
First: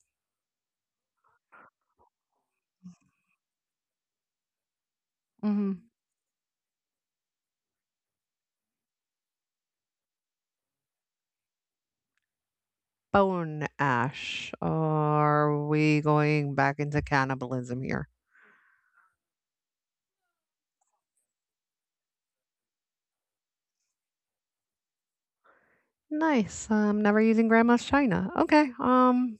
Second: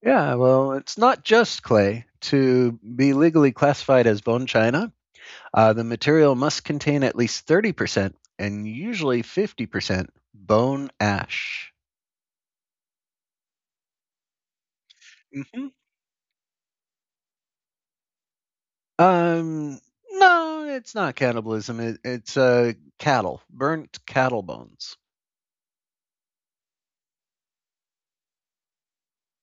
Speaker 1: Yeah, well, it's not just clay. To be legally classified as bone china, uh, the
Speaker 2: Mhm.
Speaker 1: material must contain at least thirty percent and usually fifty percent bone ash.
Speaker 2: Bone ash.
Speaker 1: hmm
Speaker 2: Are we going back into cannibalism here?
Speaker 1: Um, no, it's not cannibalism. It, it's uh, cattle, burnt cattle bones.
Speaker 2: Nice. I'm never using grandma's china. Okay. Um.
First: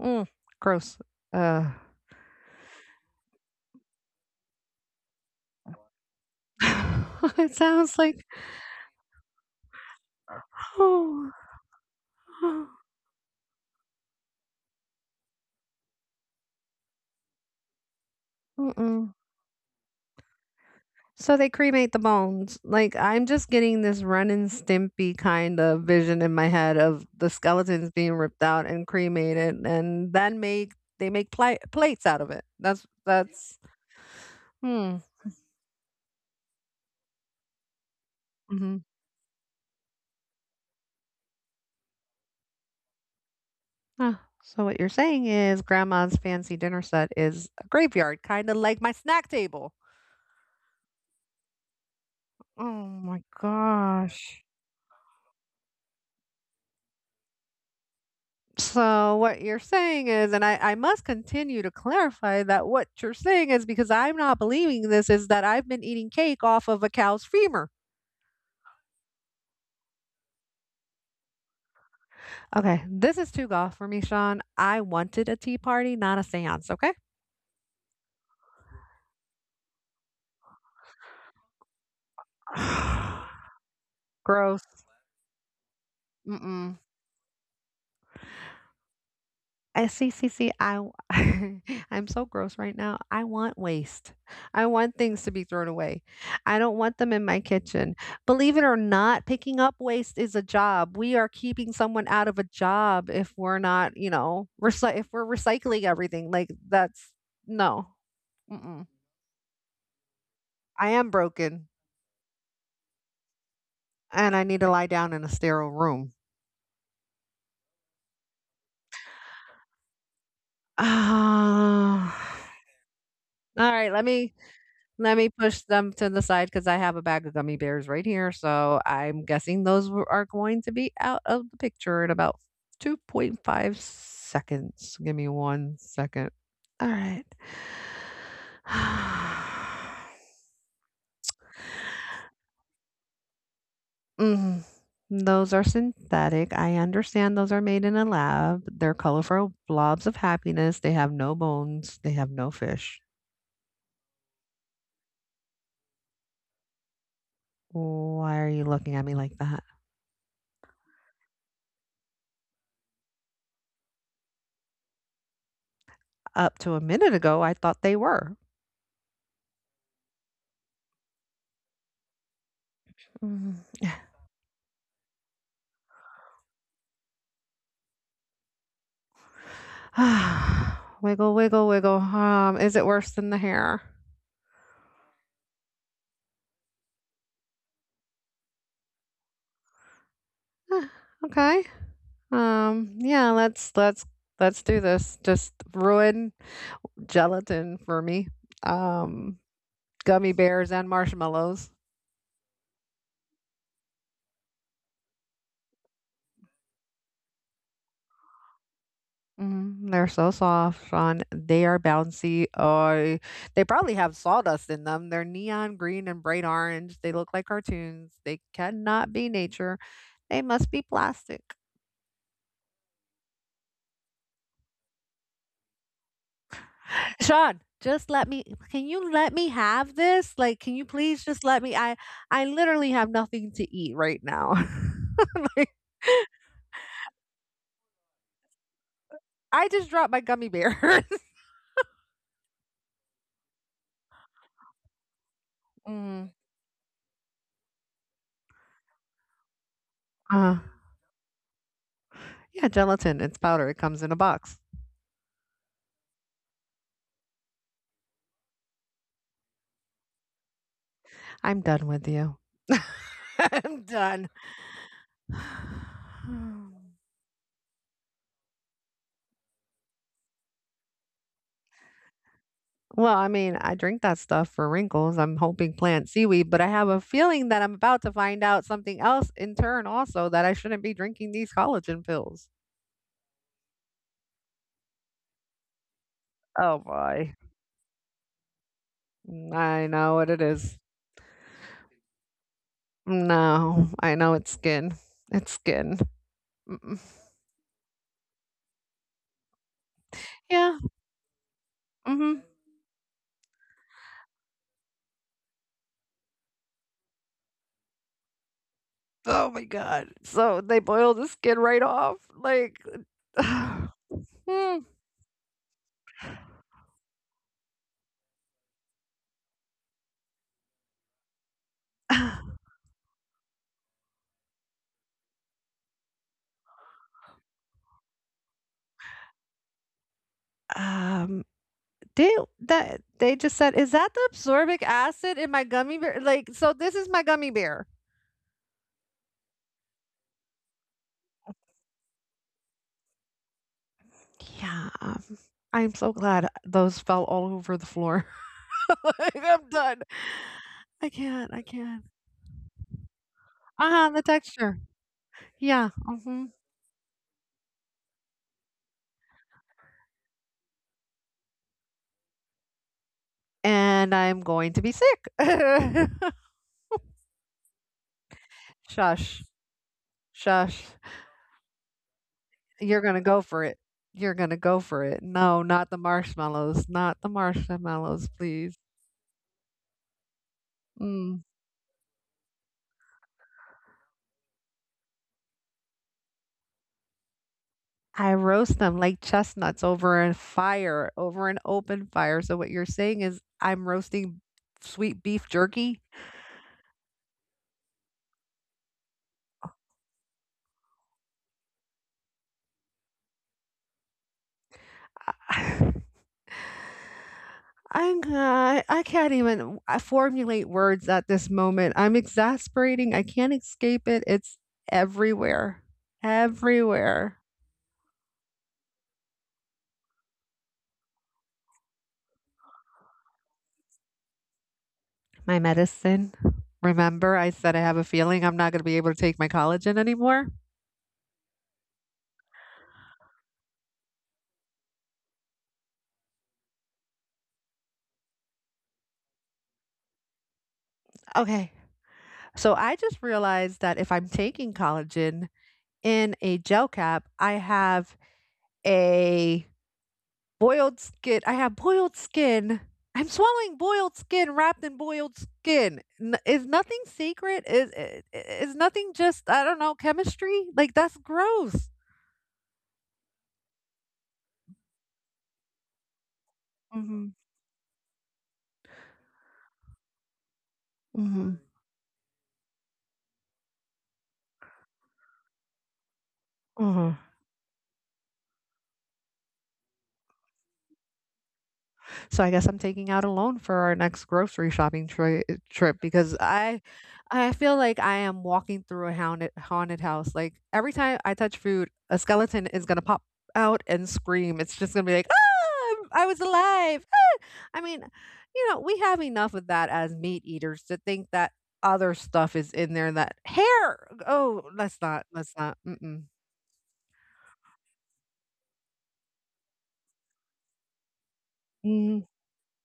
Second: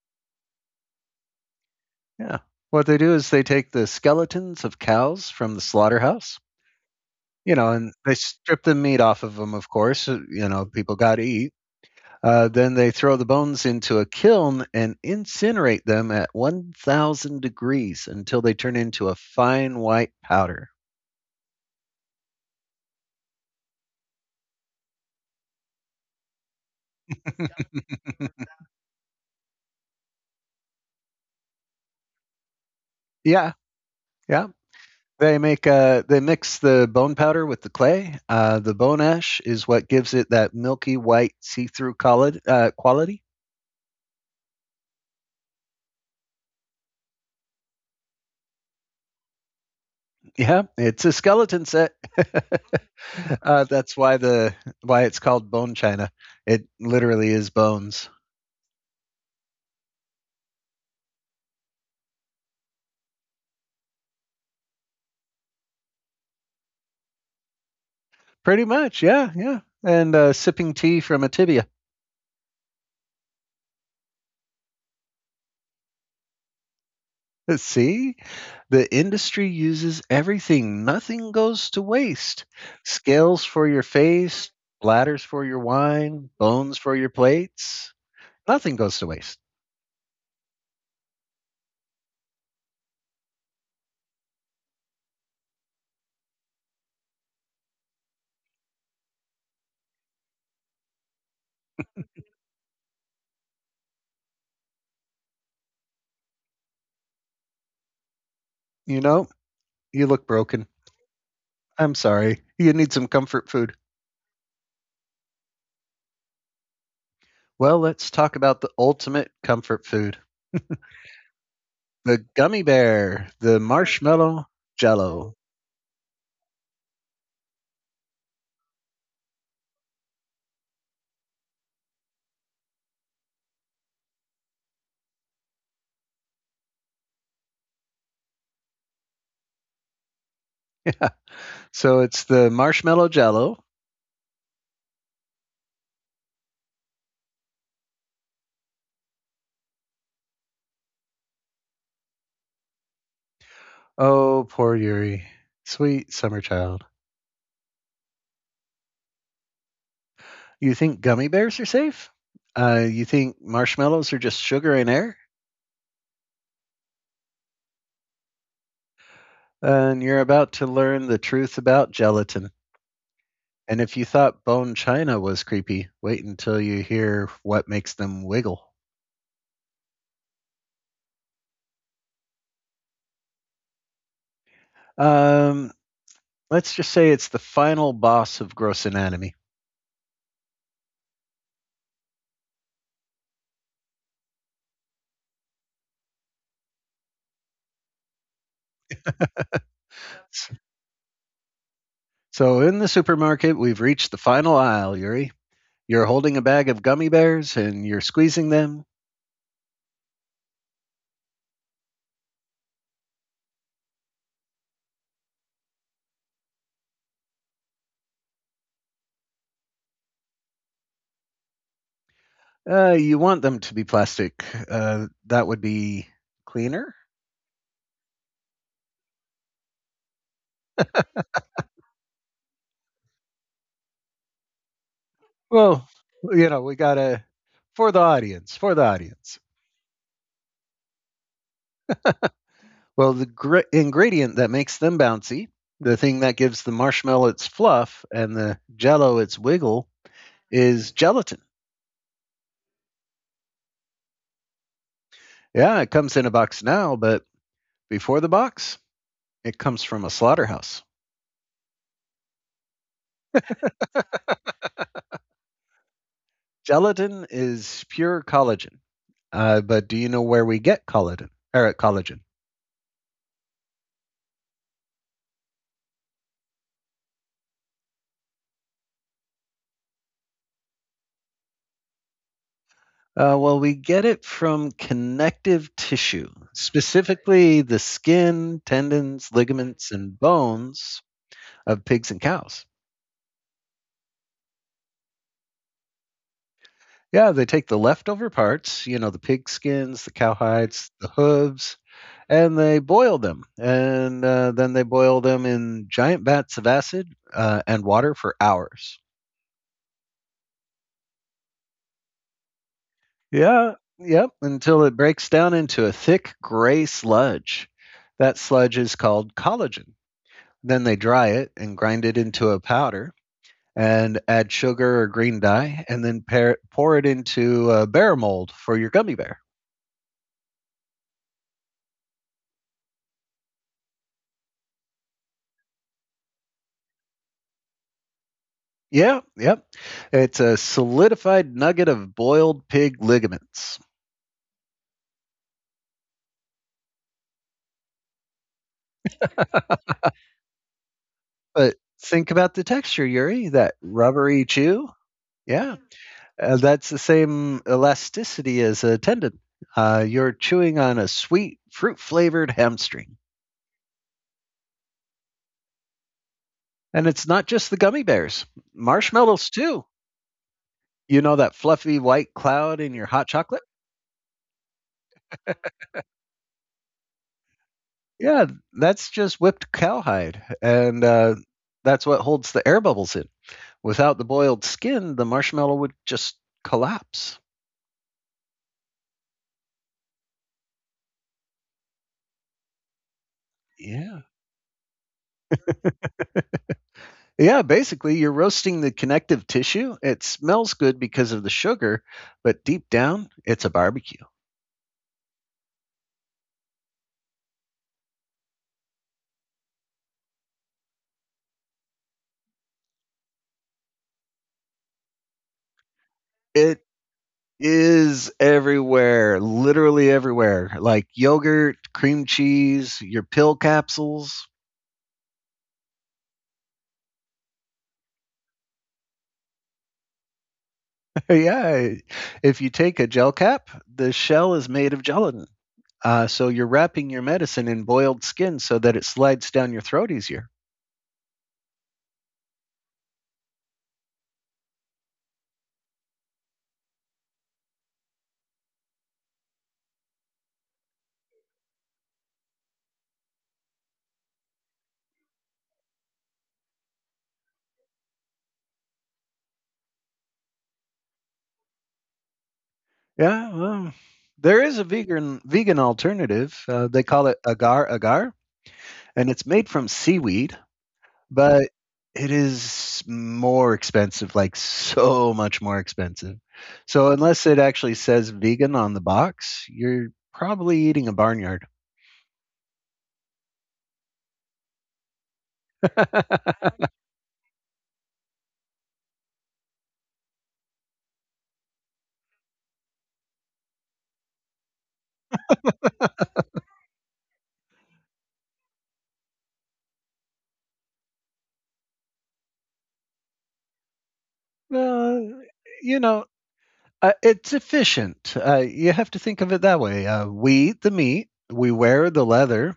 Speaker 2: mm, Gross. Uh.
Speaker 1: Yeah. What they do is they take the skeletons of cows from the slaughterhouse,
Speaker 2: It
Speaker 1: you know, and
Speaker 2: sounds
Speaker 1: they
Speaker 2: like.
Speaker 1: strip the meat off of them, of course. uh, You know, people got to eat. Uh,
Speaker 2: Oh.
Speaker 1: then they throw the bones into a kiln and incinerate them at one thousand degrees until they turn into
Speaker 2: Mm-mm.
Speaker 1: a fine white powder.
Speaker 2: So they cremate the bones. Like I'm just getting this Ren and Stimpy kind of vision in my head of the skeletons being ripped out and cremated, and then make they make pli- plates out of it. That's
Speaker 1: Yeah,
Speaker 2: that's
Speaker 1: yeah.
Speaker 2: hmm.
Speaker 1: They make uh, they mix the bone powder with the clay. Uh, the
Speaker 2: Hmm.
Speaker 1: bone ash is what gives it that milky white see-through quali- uh, quality.
Speaker 2: Ah, so what you're saying is grandma's fancy dinner set is a graveyard, kind of like my snack table.
Speaker 1: Yeah, it's a skeleton set.
Speaker 2: Oh my
Speaker 1: uh, that's why
Speaker 2: gosh.
Speaker 1: the Why it's called bone china. It literally is bones.
Speaker 2: So what you're saying is, and I, I must continue to clarify that what you're saying is because I'm not believing this is that I've been eating cake off of a cow's femur.
Speaker 1: Pretty much, yeah, yeah. And uh, sipping tea from a tibia.
Speaker 2: Okay, this is too golf for me, Sean. I wanted a tea party, not a seance. Okay.
Speaker 1: See, the industry uses everything. Nothing goes to waste. Scales for your face,
Speaker 2: Gross.
Speaker 1: bladders for your wine,
Speaker 2: Mm-mm.
Speaker 1: bones for your plates. Nothing goes to waste.
Speaker 2: I see, see, see, I w- I'm so gross right now. I want waste. I want things to be thrown away. I don't want them in my kitchen. Believe it or not, picking up waste is a job. We are keeping someone out of a job if we're not, you know, recy- if we're recycling everything. Like that's no. Mm-mm.
Speaker 1: You know, you look broken.
Speaker 2: I am broken
Speaker 1: I'm sorry. You need some comfort food.
Speaker 2: and I need to lie down in a sterile room.
Speaker 1: Well, let's talk about the ultimate comfort food:
Speaker 2: All
Speaker 1: the gummy bear, the
Speaker 2: right, let me
Speaker 1: marshmallow
Speaker 2: Let me
Speaker 1: jello.
Speaker 2: push them to the side because I have a bag of gummy bears right here. So I'm guessing those w- are going to be out of the picture in about two point five seconds. Give me one second. All right.
Speaker 1: So it's the marshmallow jello.
Speaker 2: Mm. Those are synthetic. I understand those are made in a lab. They're colorful blobs of happiness. They have no bones. They have no fish.
Speaker 1: Oh, poor Yuri. Sweet summer child.
Speaker 2: Why are you looking at me like that?
Speaker 1: You think gummy bears are safe? Uh, you think marshmallows are just sugar and air?
Speaker 2: Up to a minute ago, I thought they were.
Speaker 1: And you're about to learn the truth about gelatin.
Speaker 2: Mm.
Speaker 1: And if you thought bone china was creepy, wait until you hear what makes them wiggle.
Speaker 2: Wiggle, wiggle, wiggle. Um, is it worse than the hair?
Speaker 1: Um, let's just say it's the final boss of gross anatomy.
Speaker 2: Eh, okay. Um, yeah, let's let's let's do this. Just ruin gelatin for me. Um, Gummy bears and marshmallows.
Speaker 1: So in the supermarket, we've reached the final aisle, Yuri. You're holding a bag of gummy bears and you're squeezing them.
Speaker 2: Mm, they're so soft, Sean. They are bouncy. Oh, they probably have sawdust in them. They're neon green and bright orange. They look like cartoons. They cannot be nature. They must be plastic.
Speaker 1: Uh, you want them to be plastic. Uh, that would be cleaner.
Speaker 2: Sean, just let me can you let me have this? Like, can you please just let me I I literally have nothing to eat right now. Like
Speaker 1: Well, you know, we gotta for the audience, for the audience.
Speaker 2: I just dropped my gummy bears.
Speaker 1: Well, the gr- ingredient that makes them bouncy, the thing
Speaker 2: Mm.
Speaker 1: that gives the marshmallow its fluff and the jello its wiggle,
Speaker 2: Uh
Speaker 1: is gelatin.
Speaker 2: yeah, gelatin. It's powder. It comes in a box.
Speaker 1: Yeah, it comes in a box now, but before the box, it comes from a slaughterhouse.
Speaker 2: I'm done with you. I'm done.
Speaker 1: Gelatin is pure collagen. Uh, but do you know where we get collagen? Or collagen?
Speaker 2: Well, I mean, I drink that stuff for wrinkles. I'm hoping plant seaweed, but I have a feeling that I'm about to find out something else in turn also that I shouldn't be drinking these collagen pills.
Speaker 1: Uh, well, we get it from connective tissue,
Speaker 2: Oh boy.
Speaker 1: specifically the skin, tendons,
Speaker 2: Mm, I
Speaker 1: ligaments,
Speaker 2: know
Speaker 1: and
Speaker 2: what it is.
Speaker 1: bones of pigs and cows.
Speaker 2: No, I know it's skin. It's skin. Mm-mm.
Speaker 1: Yeah, they take the leftover parts, you know, the pig skins, the cow
Speaker 2: Yeah.
Speaker 1: hides, the hooves,
Speaker 2: Hmm.
Speaker 1: and they boil them. And uh, then they boil them in giant vats of acid uh, and water for hours.
Speaker 2: Oh my god. So they boil the skin right off. Like,
Speaker 1: Yeah, yep,
Speaker 2: Hmm.
Speaker 1: until it breaks down into a thick gray sludge. That sludge is called collagen. Then they dry it and grind it into a powder and add sugar or green dye and then pair, pour it into a bear mold for your gummy bear.
Speaker 2: um, they that they just said, is that the absorbic acid in my gummy bear? Like, so this is my gummy bear.
Speaker 1: Yeah, yep. It's a solidified nugget of boiled pig ligaments.
Speaker 2: Yeah, I'm so glad those fell all over the floor. Like, I'm done. I can't. I
Speaker 1: But
Speaker 2: can't.
Speaker 1: think about the texture, Yuri, that
Speaker 2: Uh huh. The
Speaker 1: rubbery
Speaker 2: texture.
Speaker 1: chew. Yeah.
Speaker 2: Yeah. Mm-hmm.
Speaker 1: Uh, that's the same elasticity as a tendon. Uh, you're chewing on a sweet fruit flavored hamstring.
Speaker 2: And I'm going to be sick.
Speaker 1: And it's not just the gummy bears,
Speaker 2: Shush,
Speaker 1: marshmallows too.
Speaker 2: shush.
Speaker 1: You know that fluffy white cloud
Speaker 2: You're
Speaker 1: in your
Speaker 2: going to
Speaker 1: hot
Speaker 2: go for
Speaker 1: chocolate?
Speaker 2: it. You're going to go for it. No, not the marshmallows. Not the marshmallows,
Speaker 1: Yeah,
Speaker 2: please.
Speaker 1: that's just whipped cowhide. And
Speaker 2: Mm.
Speaker 1: uh, that's what holds the air bubbles in. Without the boiled skin, the marshmallow would just collapse.
Speaker 2: I roast them like chestnuts over a fire, over an open fire. So what you're saying is I'm
Speaker 1: Yeah.
Speaker 2: roasting sweet beef jerky?
Speaker 1: Yeah, basically, you're roasting the connective tissue. It smells good because of the sugar, but deep down, it's a barbecue.
Speaker 2: I'm I I can't even uh, formulate words at this moment. I'm exasperating. I can't escape it. It's everywhere.
Speaker 1: It
Speaker 2: Everywhere.
Speaker 1: is everywhere, literally everywhere. Like yogurt, cream cheese, your pill capsules.
Speaker 2: My medicine. Remember I said I have a feeling I'm not going to be able to take my collagen anymore?
Speaker 1: Yeah, if you take a gel cap, the shell is made of gelatin. Uh, so you're wrapping your medicine in boiled skin so that it slides down your throat easier.
Speaker 2: Okay. So I just realized that if I'm taking collagen in a gel cap, I have a Boiled skin I have boiled skin. I'm swallowing boiled skin wrapped in boiled skin. N is nothing sacred? Is i is nothing just, I don't know, chemistry? Like, that's gross.
Speaker 1: Yeah, well, there is a vegan vegan alternative. Uh, they
Speaker 2: Mhm,
Speaker 1: call it agar agar, and it's made from seaweed.
Speaker 2: mhm.
Speaker 1: But it is more expensive, like so much more expensive.
Speaker 2: Mhm.
Speaker 1: So unless it actually says vegan on the box, you're probably eating a barnyard.
Speaker 2: So I guess I'm taking out a loan for our next grocery shopping troy eh, trip because I I feel like I am walking through a haunted haunted house. Like, every time I touch food, a skeleton is gonna pop out and scream. It's just gonna be like, "Ah, I'm- I was alive." I mean, you know, we have enough of that as meat eaters to think that other stuff is in there that hair. Oh, let's not,
Speaker 1: Uh,
Speaker 2: let's not.
Speaker 1: you
Speaker 2: Mm-mm.
Speaker 1: know, uh, it's efficient. Uh, you have to think of it that way. Uh, we eat the meat, we wear
Speaker 2: Mm.
Speaker 1: the leather,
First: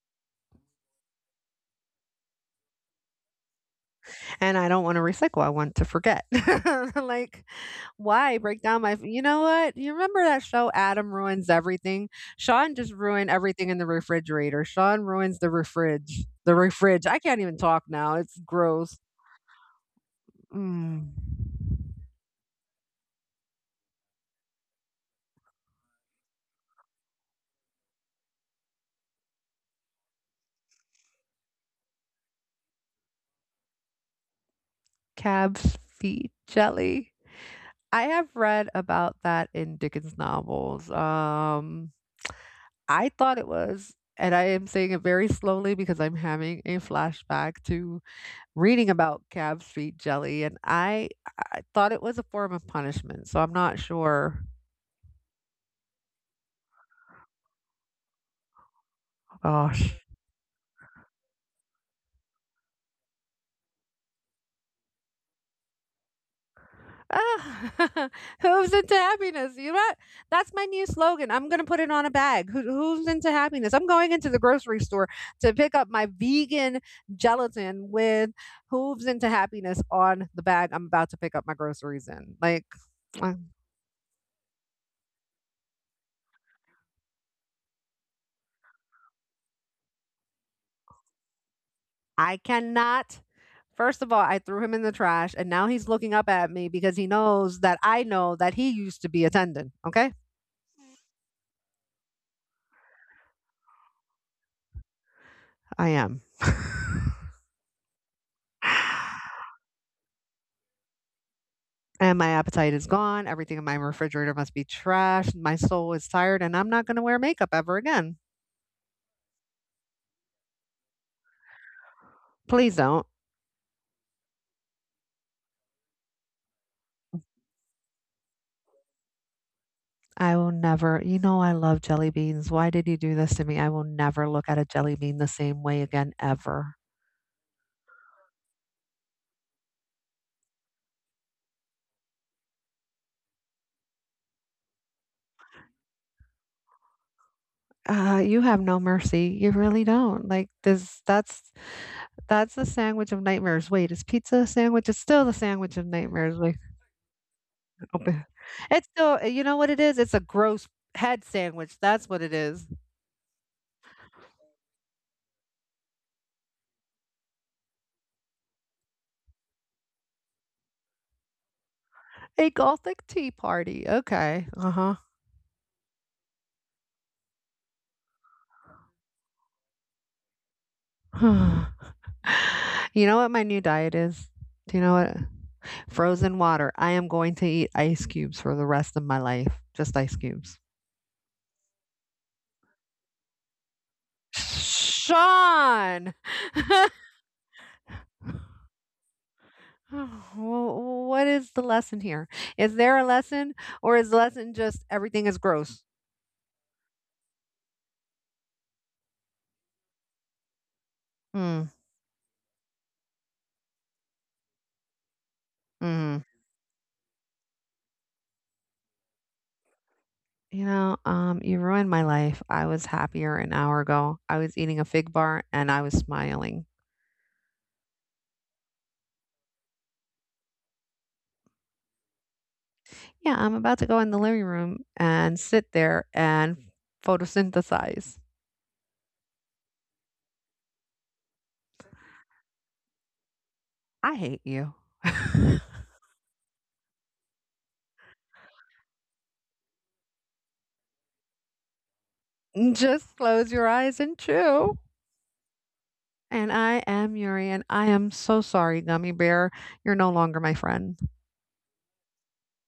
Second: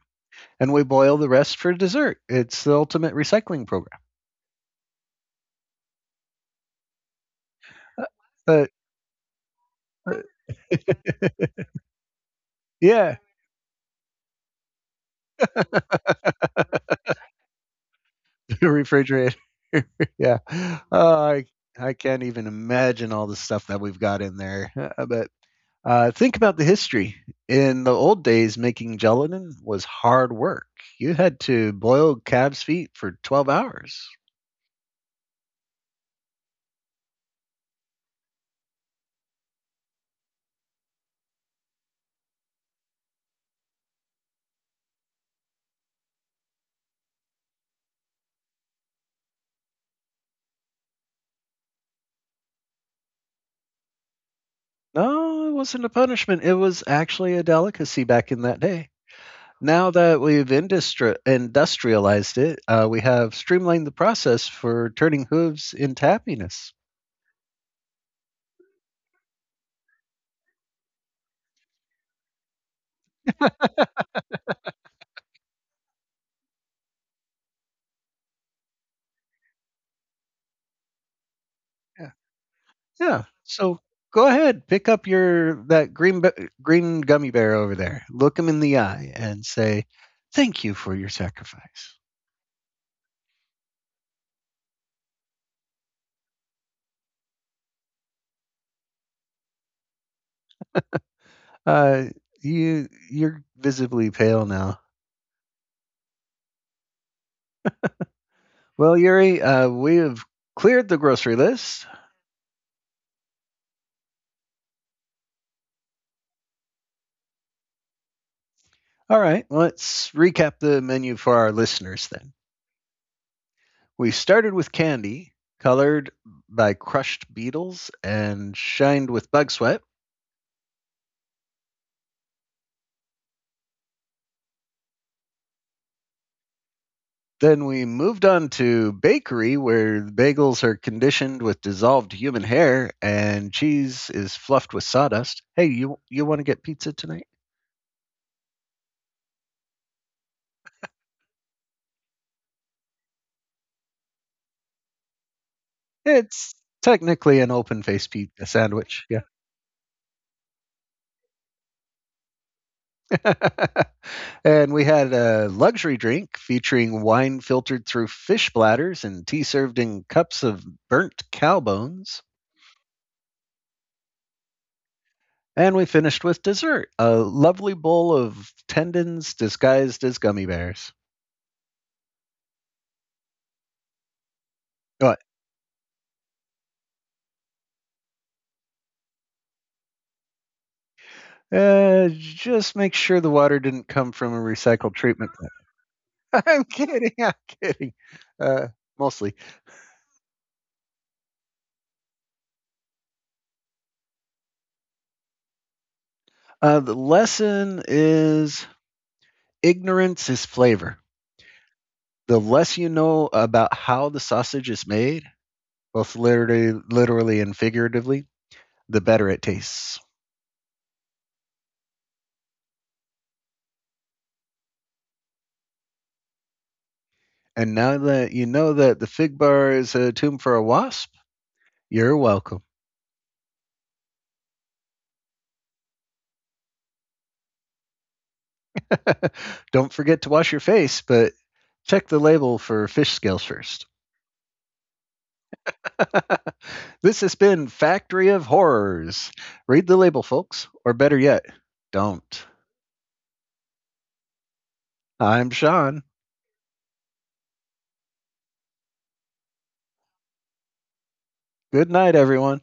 Speaker 1: and we boil the rest for dessert. It's the ultimate recycling program.
Speaker 2: And I don't want to recycle. I want to forget. Like,
Speaker 1: Uh,
Speaker 2: why break
Speaker 1: But
Speaker 2: down my? You know what? You remember that show Adam ruins everything. Sean just ruined everything in the refrigerator. Sean ruins the refridge.
Speaker 1: yeah,
Speaker 2: The refridge. I can't even talk now. It's
Speaker 1: the
Speaker 2: gross.
Speaker 1: refrigerator. Yeah.
Speaker 2: Mm.
Speaker 1: Oh, I I can't even imagine all the stuff that we've got in there. Uh, But uh, think about the history. In the old days, making gelatin was hard work. You had to boil calves' feet for twelve hours.
Speaker 2: Cab's feet jelly. I have read about that in Dickens novels. Um, I thought it was, and I am saying it very slowly because I'm having a flashback to reading about Cab Street Jelly, and I, I thought it was a form of punishment. So I'm not sure.
Speaker 1: No, it wasn't a punishment. It was actually a delicacy back in that day.
Speaker 2: Oh.
Speaker 1: Now that we've industri- industrialized it, uh, we have streamlined the process for turning hooves into happiness.
Speaker 2: Ah, who's into happiness? You know what? That's my new slogan. I'm gonna put it on a bag. Who, who's into happiness? I'm going into the grocery store to pick up my vegan gelatin with "hooves into happiness" on the bag. I'm about to pick up my groceries
Speaker 1: Yeah.
Speaker 2: in. Like,
Speaker 1: Yeah.
Speaker 2: uh,
Speaker 1: So go ahead, pick up your that green be- green gummy bear over there. Look him in the eye and say, "Thank you for your sacrifice."
Speaker 2: I cannot. First of all, I threw him in the trash, and now he's looking up at me because he knows that I know that he used to be a tendon. Okay,
Speaker 1: Uh, you you're visibly pale now.
Speaker 2: I am.
Speaker 1: Well, Yuri, uh, we have cleared the grocery list.
Speaker 2: And my appetite is gone. Everything in my refrigerator must be trash. My soul is tired, and I'm not going to wear makeup ever again.
Speaker 1: All right, let's recap the menu for our listeners then.
Speaker 2: Please don't.
Speaker 1: We started with candy, colored by crushed beetles and shined with bug sweat.
Speaker 2: I will never, you know, I love jelly beans. Why did you do this to me? I will never look at a jelly bean the same way again, ever.
Speaker 1: Then we moved on to bakery, where the bagels are conditioned with dissolved human hair and cheese is fluffed with sawdust. Hey, you you want to get pizza tonight?
Speaker 2: Uh, you have no mercy. You really don't. Like this, that's that's the sandwich of nightmares. Wait, is pizza a sandwich? It's still the sandwich of nightmares.
Speaker 1: It's
Speaker 2: Like,
Speaker 1: technically an open faced pizza
Speaker 2: it's
Speaker 1: sandwich. Yeah.
Speaker 2: still, you know what it is? It's a gross head sandwich. That's what it is.
Speaker 1: And we had a luxury drink featuring wine filtered through fish bladders and tea served in cups of burnt cow bones.
Speaker 2: A Gothic tea party, okay, uh-huh.
Speaker 1: And we finished with dessert, a lovely bowl of tendons disguised as gummy bears.
Speaker 2: You know what my new diet is? Do you know
Speaker 1: Oh,
Speaker 2: what? Frozen water. I am going to eat ice cubes for the rest of my life, just ice cubes.
Speaker 1: Uh, just make sure the water didn't come from a recycled treatment plant.
Speaker 2: Sean!
Speaker 1: I'm kidding. I'm kidding. Uh, mostly.
Speaker 2: Wh what is the lesson here? Is there a lesson, or is the lesson just everything is gross?
Speaker 1: Uh, the lesson is ignorance is flavor.
Speaker 2: Mm,
Speaker 1: The less you know about how the sausage is made, both
Speaker 2: mm.
Speaker 1: literally, literally and figuratively, the better it tastes.
Speaker 2: You know, um, you ruined my life. I was happier an hour ago. I was eating a fig bar, and I was smiling.
Speaker 1: And now that you know that the fig bar is a tomb for a wasp, you're welcome.
Speaker 2: Yeah, I'm about to go in the living room and sit there and photosynthesize.
Speaker 1: Don't forget to wash your face, but check the label for fish scales first.
Speaker 2: I hate you.
Speaker 1: This has been Factory of Horrors. Read the label, folks, or better yet, don't.
Speaker 2: Just close your eyes and chew.
Speaker 1: I'm Sean.
Speaker 2: And I am Yuri, and I am so sorry, Gummy Bear. You're no longer my friend.
Speaker 1: Good night, everyone.